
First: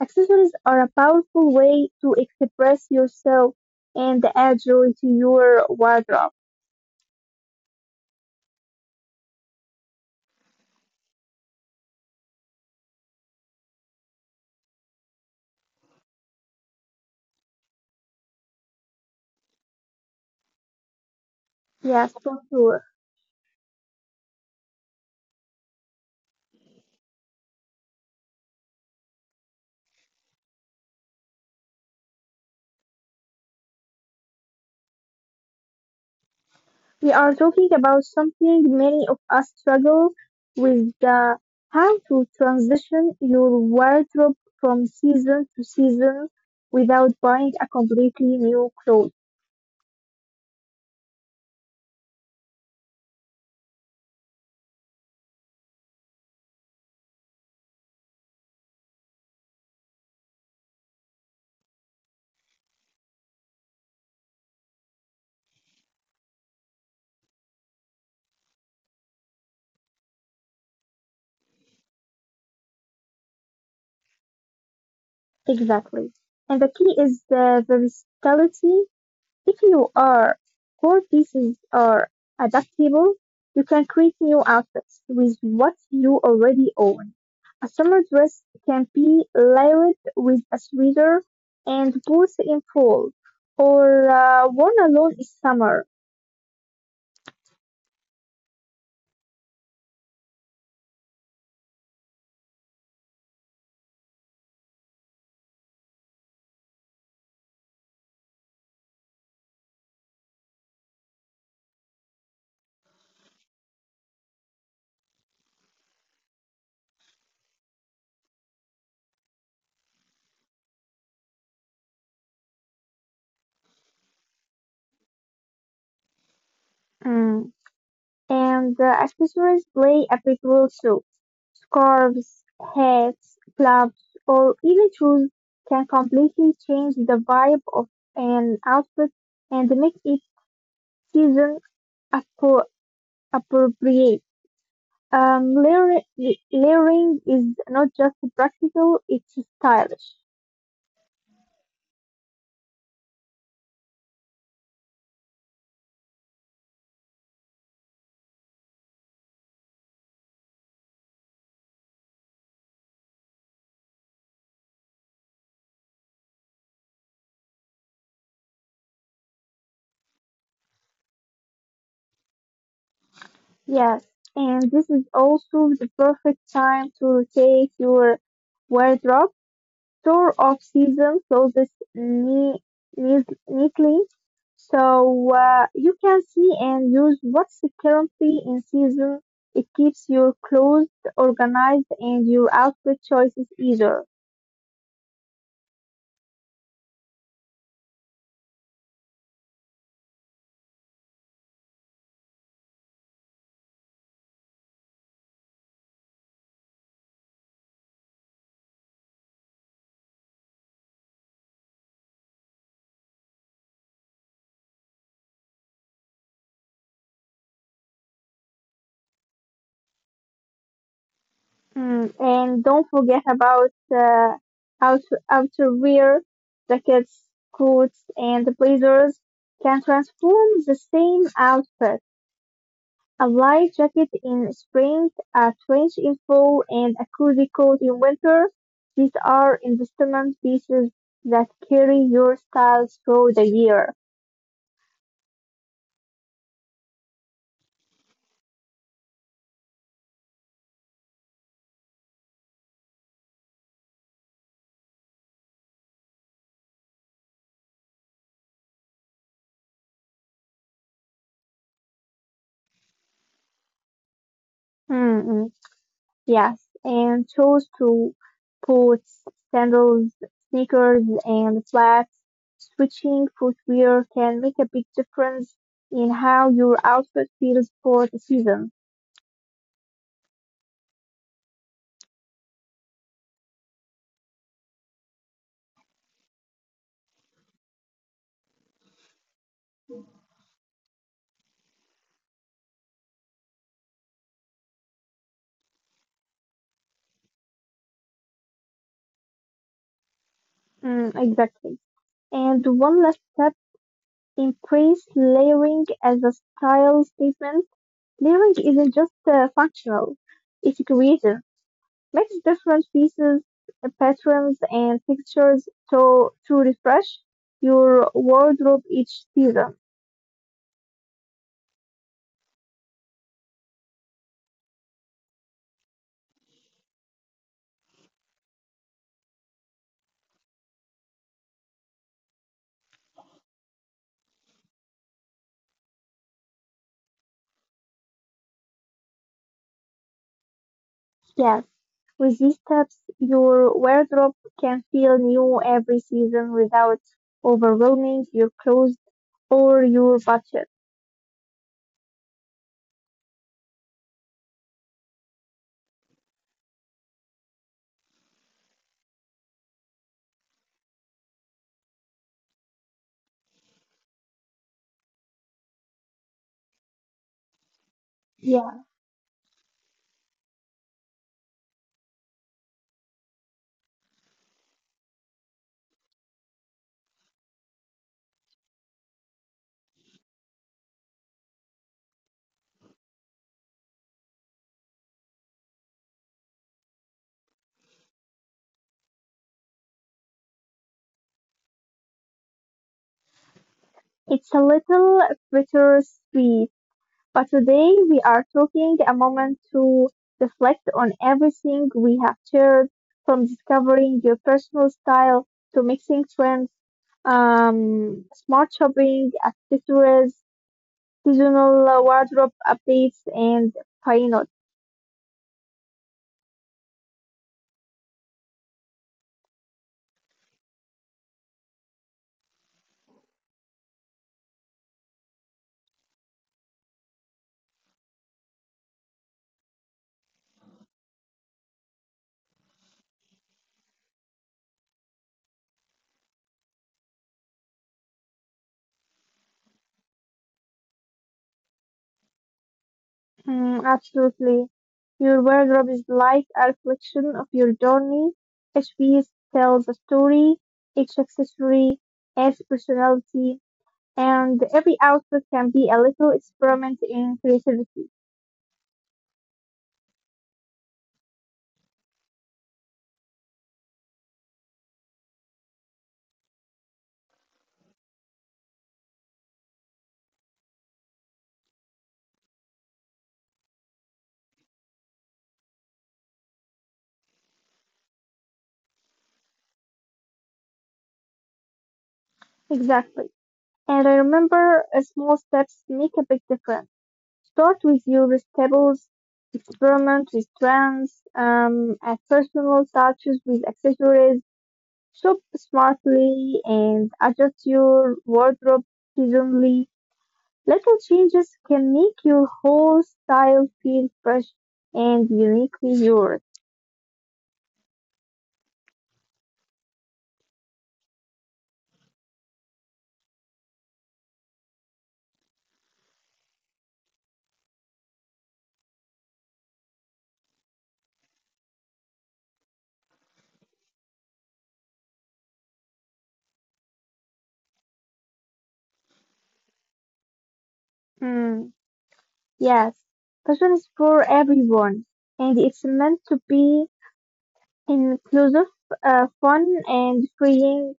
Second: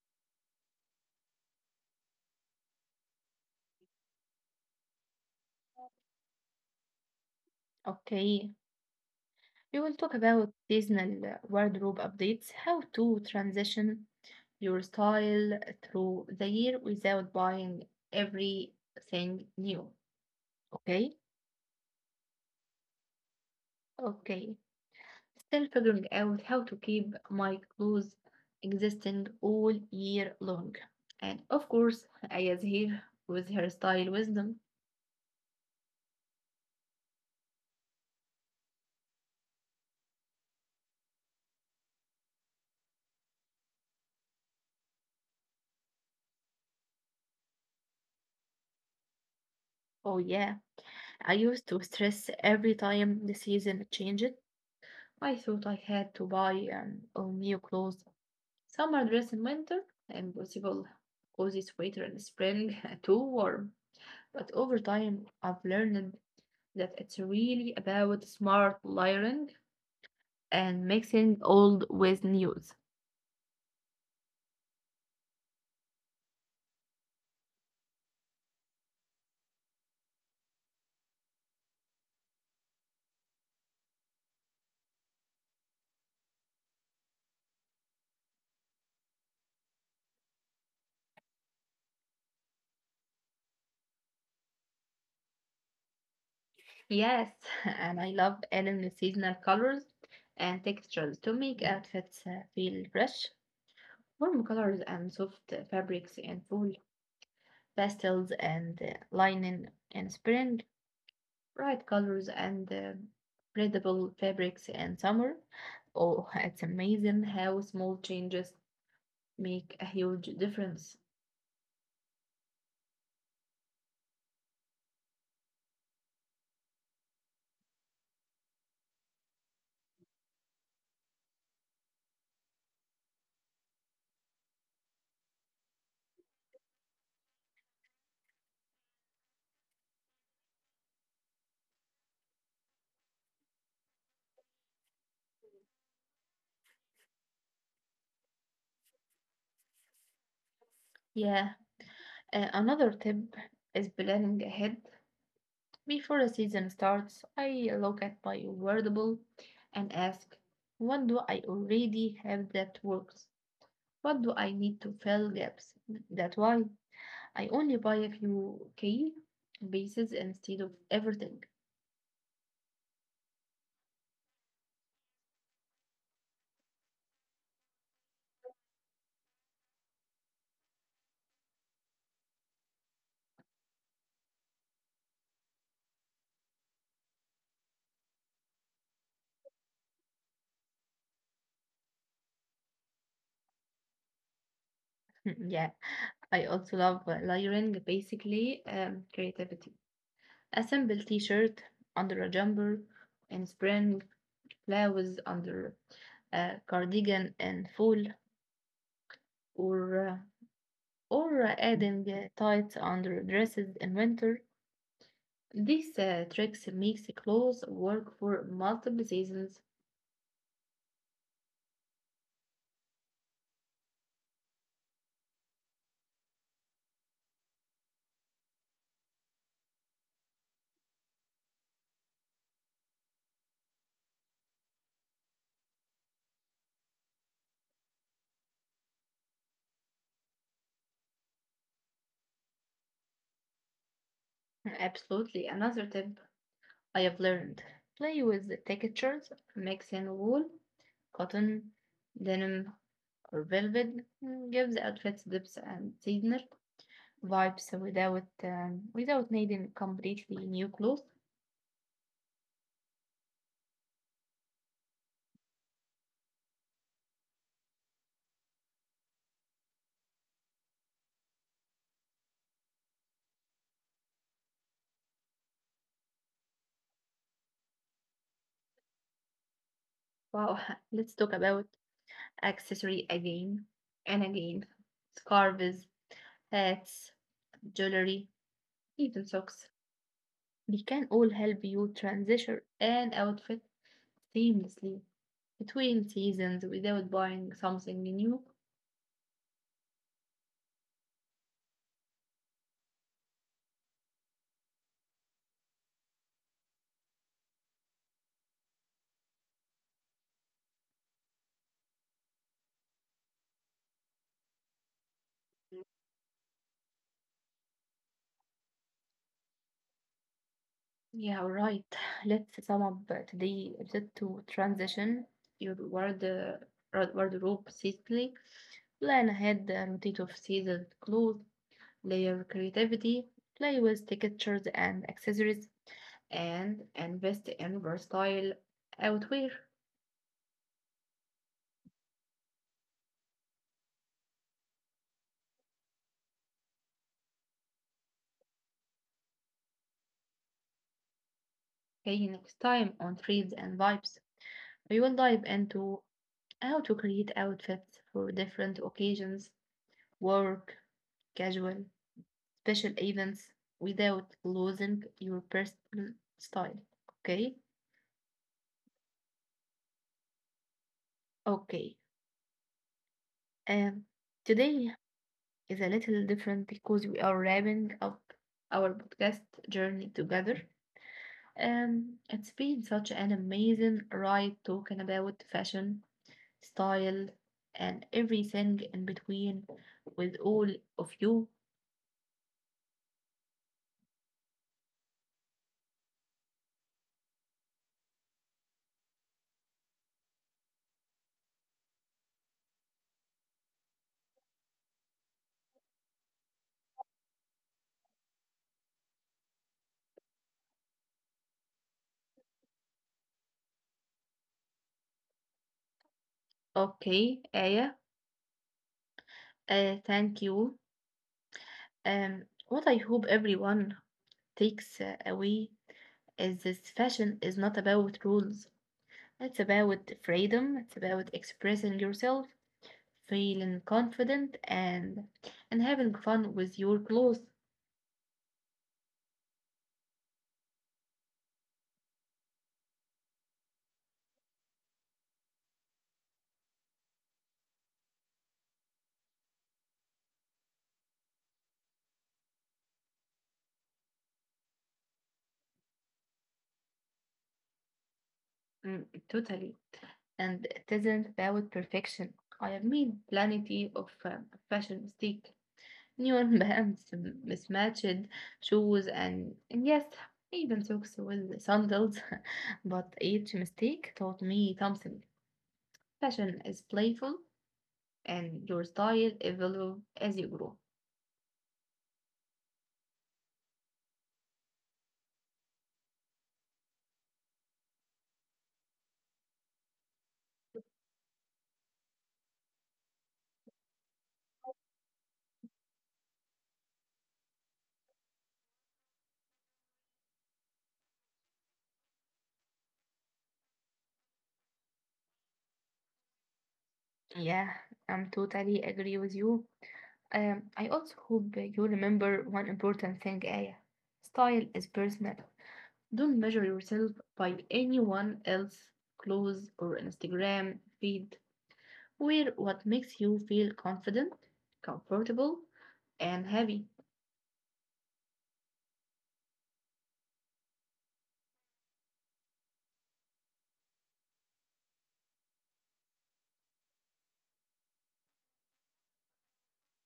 S2: Accessories are a powerful way to express yourself and add joy to your wardrobe.
S1: Okay, we will talk about seasonal wardrobe updates, how to transition your style through the year without buying everything new. Okay,
S2: Yes, for sure.
S1: okay. Still figuring out how to keep my clothes existing all year long. And of course, Aya's here with her style wisdom.
S2: We are talking about something many of us struggle with, the how to transition your wardrobe from season to season without buying a completely new clothes.
S1: Oh yeah, I used to stress every time the season changed. I thought I had to buy um, all new clothes. Summer dress in winter, impossible. Cozy sweater in spring, too warm. But over time, I've learned that it's really about smart layering and mixing old with new.
S2: Exactly. And the key is the versatility. If your core pieces are adaptable, you can create new outfits with what you already own. A summer dress can be layered with a sweater and boots in fall, or uh, worn alone in summer.
S1: Yes, and I love adding the seasonal colors and textures to make outfits uh, feel fresh. Warm colors and soft fabrics in fall, pastels and uh, linen in spring, bright colors and uh, breathable fabrics in summer. Oh, it's amazing how small changes make a huge difference.
S2: Mm. And uh, accessories play a big role too. Scarves, hats, gloves, or even shoes can completely change the vibe of an outfit and make it season appro- appropriate. Um, layering, layering is not just practical, it's stylish.
S1: Yeah, uh, another tip is planning ahead. Before the season starts, I look at my wordable and ask, what do I already have that works? What do I need to fill gaps? That's why I only buy a few key pieces instead of everything.
S2: Yes, and this is also the perfect time to rotate your wardrobe. Store off season clothes ne- ne- neatly so uh, you can see and use what's currently in season. It keeps your clothes organized and your outfit choices easier.
S1: Yeah, I also love uh, layering basically um, creativity. A simple t shirt under a jumper in spring, flowers under a cardigan in fall, or uh, or adding uh, tights under dresses in winter. These uh, tricks makes clothes work for multiple seasons.
S2: Mm, and don't forget about uh, out outerwear, jackets, coats, and blazers can transform the same outfit. A light jacket in spring, a trench in fall, and a cozy coat in winter. These are investment pieces that carry your style through the year.
S1: Absolutely. Another tip I have learned. Play with the textures, mixing wool, cotton, denim, or velvet. Mm, give the outfits depth and seasonal vibes without um, without needing completely new clothes.
S2: Mm, mm. Yes, and chose to put sandals, sneakers, and flats. Switching footwear can make a big difference in how your outfit feels for the season.
S1: Wow, let's talk about accessory again and again. Scarves, hats, jewelry, even socks. They can all help you transition an outfit seamlessly between seasons without buying something new.
S2: Mm, exactly. And one last step, embrace layering as a style statement. Layering isn't just uh, functional, it's creative. Mix different pieces, patterns, and textures to to refresh your wardrobe each season.
S1: Yeah, right. Let's sum up today episode to transition your ward, wardrobe safely. Plan ahead and rotate of season clothes, layer creativity, play with textures and accessories, and invest in versatile outwear.
S2: Yes, with these steps, your wardrobe can feel new every season without overwhelming your clothes or your budget.
S1: Okay, next time on Trends and Vibes. We will dive into how to create outfits for different occasions, work, casual, special events without losing your personal style.
S2: Yeah,
S1: Okay? Okay. Um, Today is a little different because we are wrapping up our podcast journey together. Um, it's been such an amazing ride talking about fashion, style, and everything in between with all of you.
S2: it's a little bittersweet. But today we are taking a moment to reflect on everything we have shared, from discovering your personal style to mixing trends, um, smart shopping, accessories, seasonal wardrobe updates, and why not?
S1: Okay, Aya, uh, thank you. Um, what I hope everyone takes uh, away is this: fashion is not about rules. It's about freedom. It's about expressing yourself, feeling confident, and and having fun with your clothes.
S2: Mm, absolutely. Your wardrobe is like a reflection of your journey. Each piece tells a story, each accessory adds personality, and every output can be a little experiment in creativity.
S1: Mm, totally. And it isn't about perfection. I have made plenty of uh, fashion mistakes. Neon bands, mismatched shoes, and, and yes, even socks with sandals. But each mistake taught me something. Fashion is playful, and your style evolves as you grow.
S2: Exactly. And I remember uh, small steps make a big difference. Start with your staples, experiment with trends, um, add personal touches with accessories, shop smartly, and adjust your wardrobe seasonally. Little changes can make your whole style feel fresh and uniquely yours.
S1: Yeah, I'm totally agree with you. Um, I also hope that you remember one important thing, Aya. Style is personal. Don't measure yourself by anyone else's clothes or Instagram feed. Wear what makes you feel confident, comfortable, and happy.
S2: Hmm. Yes, fashion is for everyone, and it's meant to be inclusive, uh, fun, and freeing.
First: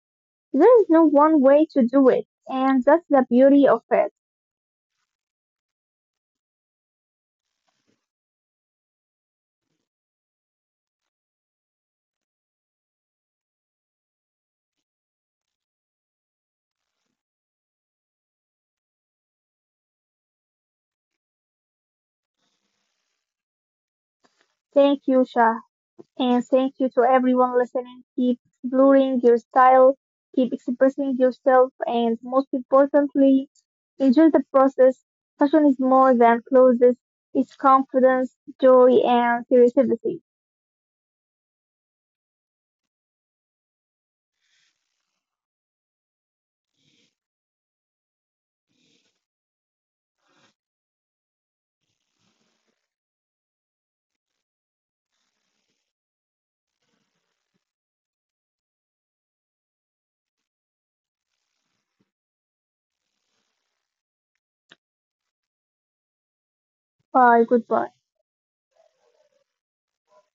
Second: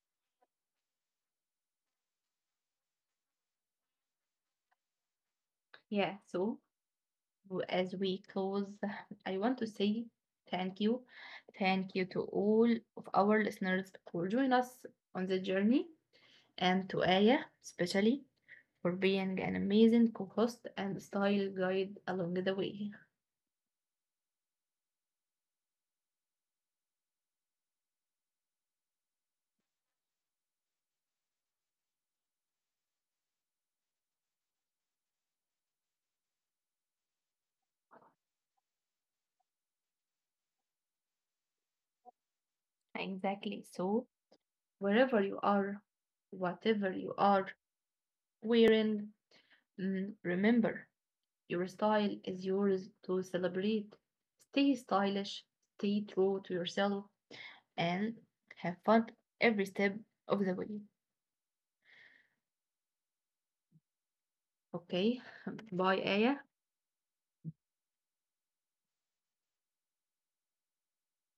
S2: There is no one way to do it, and that's the beauty of it.
S1: Yeah, so as we close, I want to say thank you. Thank you to all of our listeners for joining us on the journey, and to Aya, especially, for being an amazing co host and style guide along the way.
S2: Thank you, Shah, and thank you to everyone listening. Keep exploring your style, keep expressing yourself, and most importantly, enjoy the process. Fashion is more than clothes, it's confidence, joy, and creativity.
S1: Exactly. So, wherever you are, whatever you are wearing, mm, remember, your style is yours to celebrate. Stay stylish, stay true to yourself, and have fun every step of the way. Okay, bye, Aya.
S2: Bye, goodbye.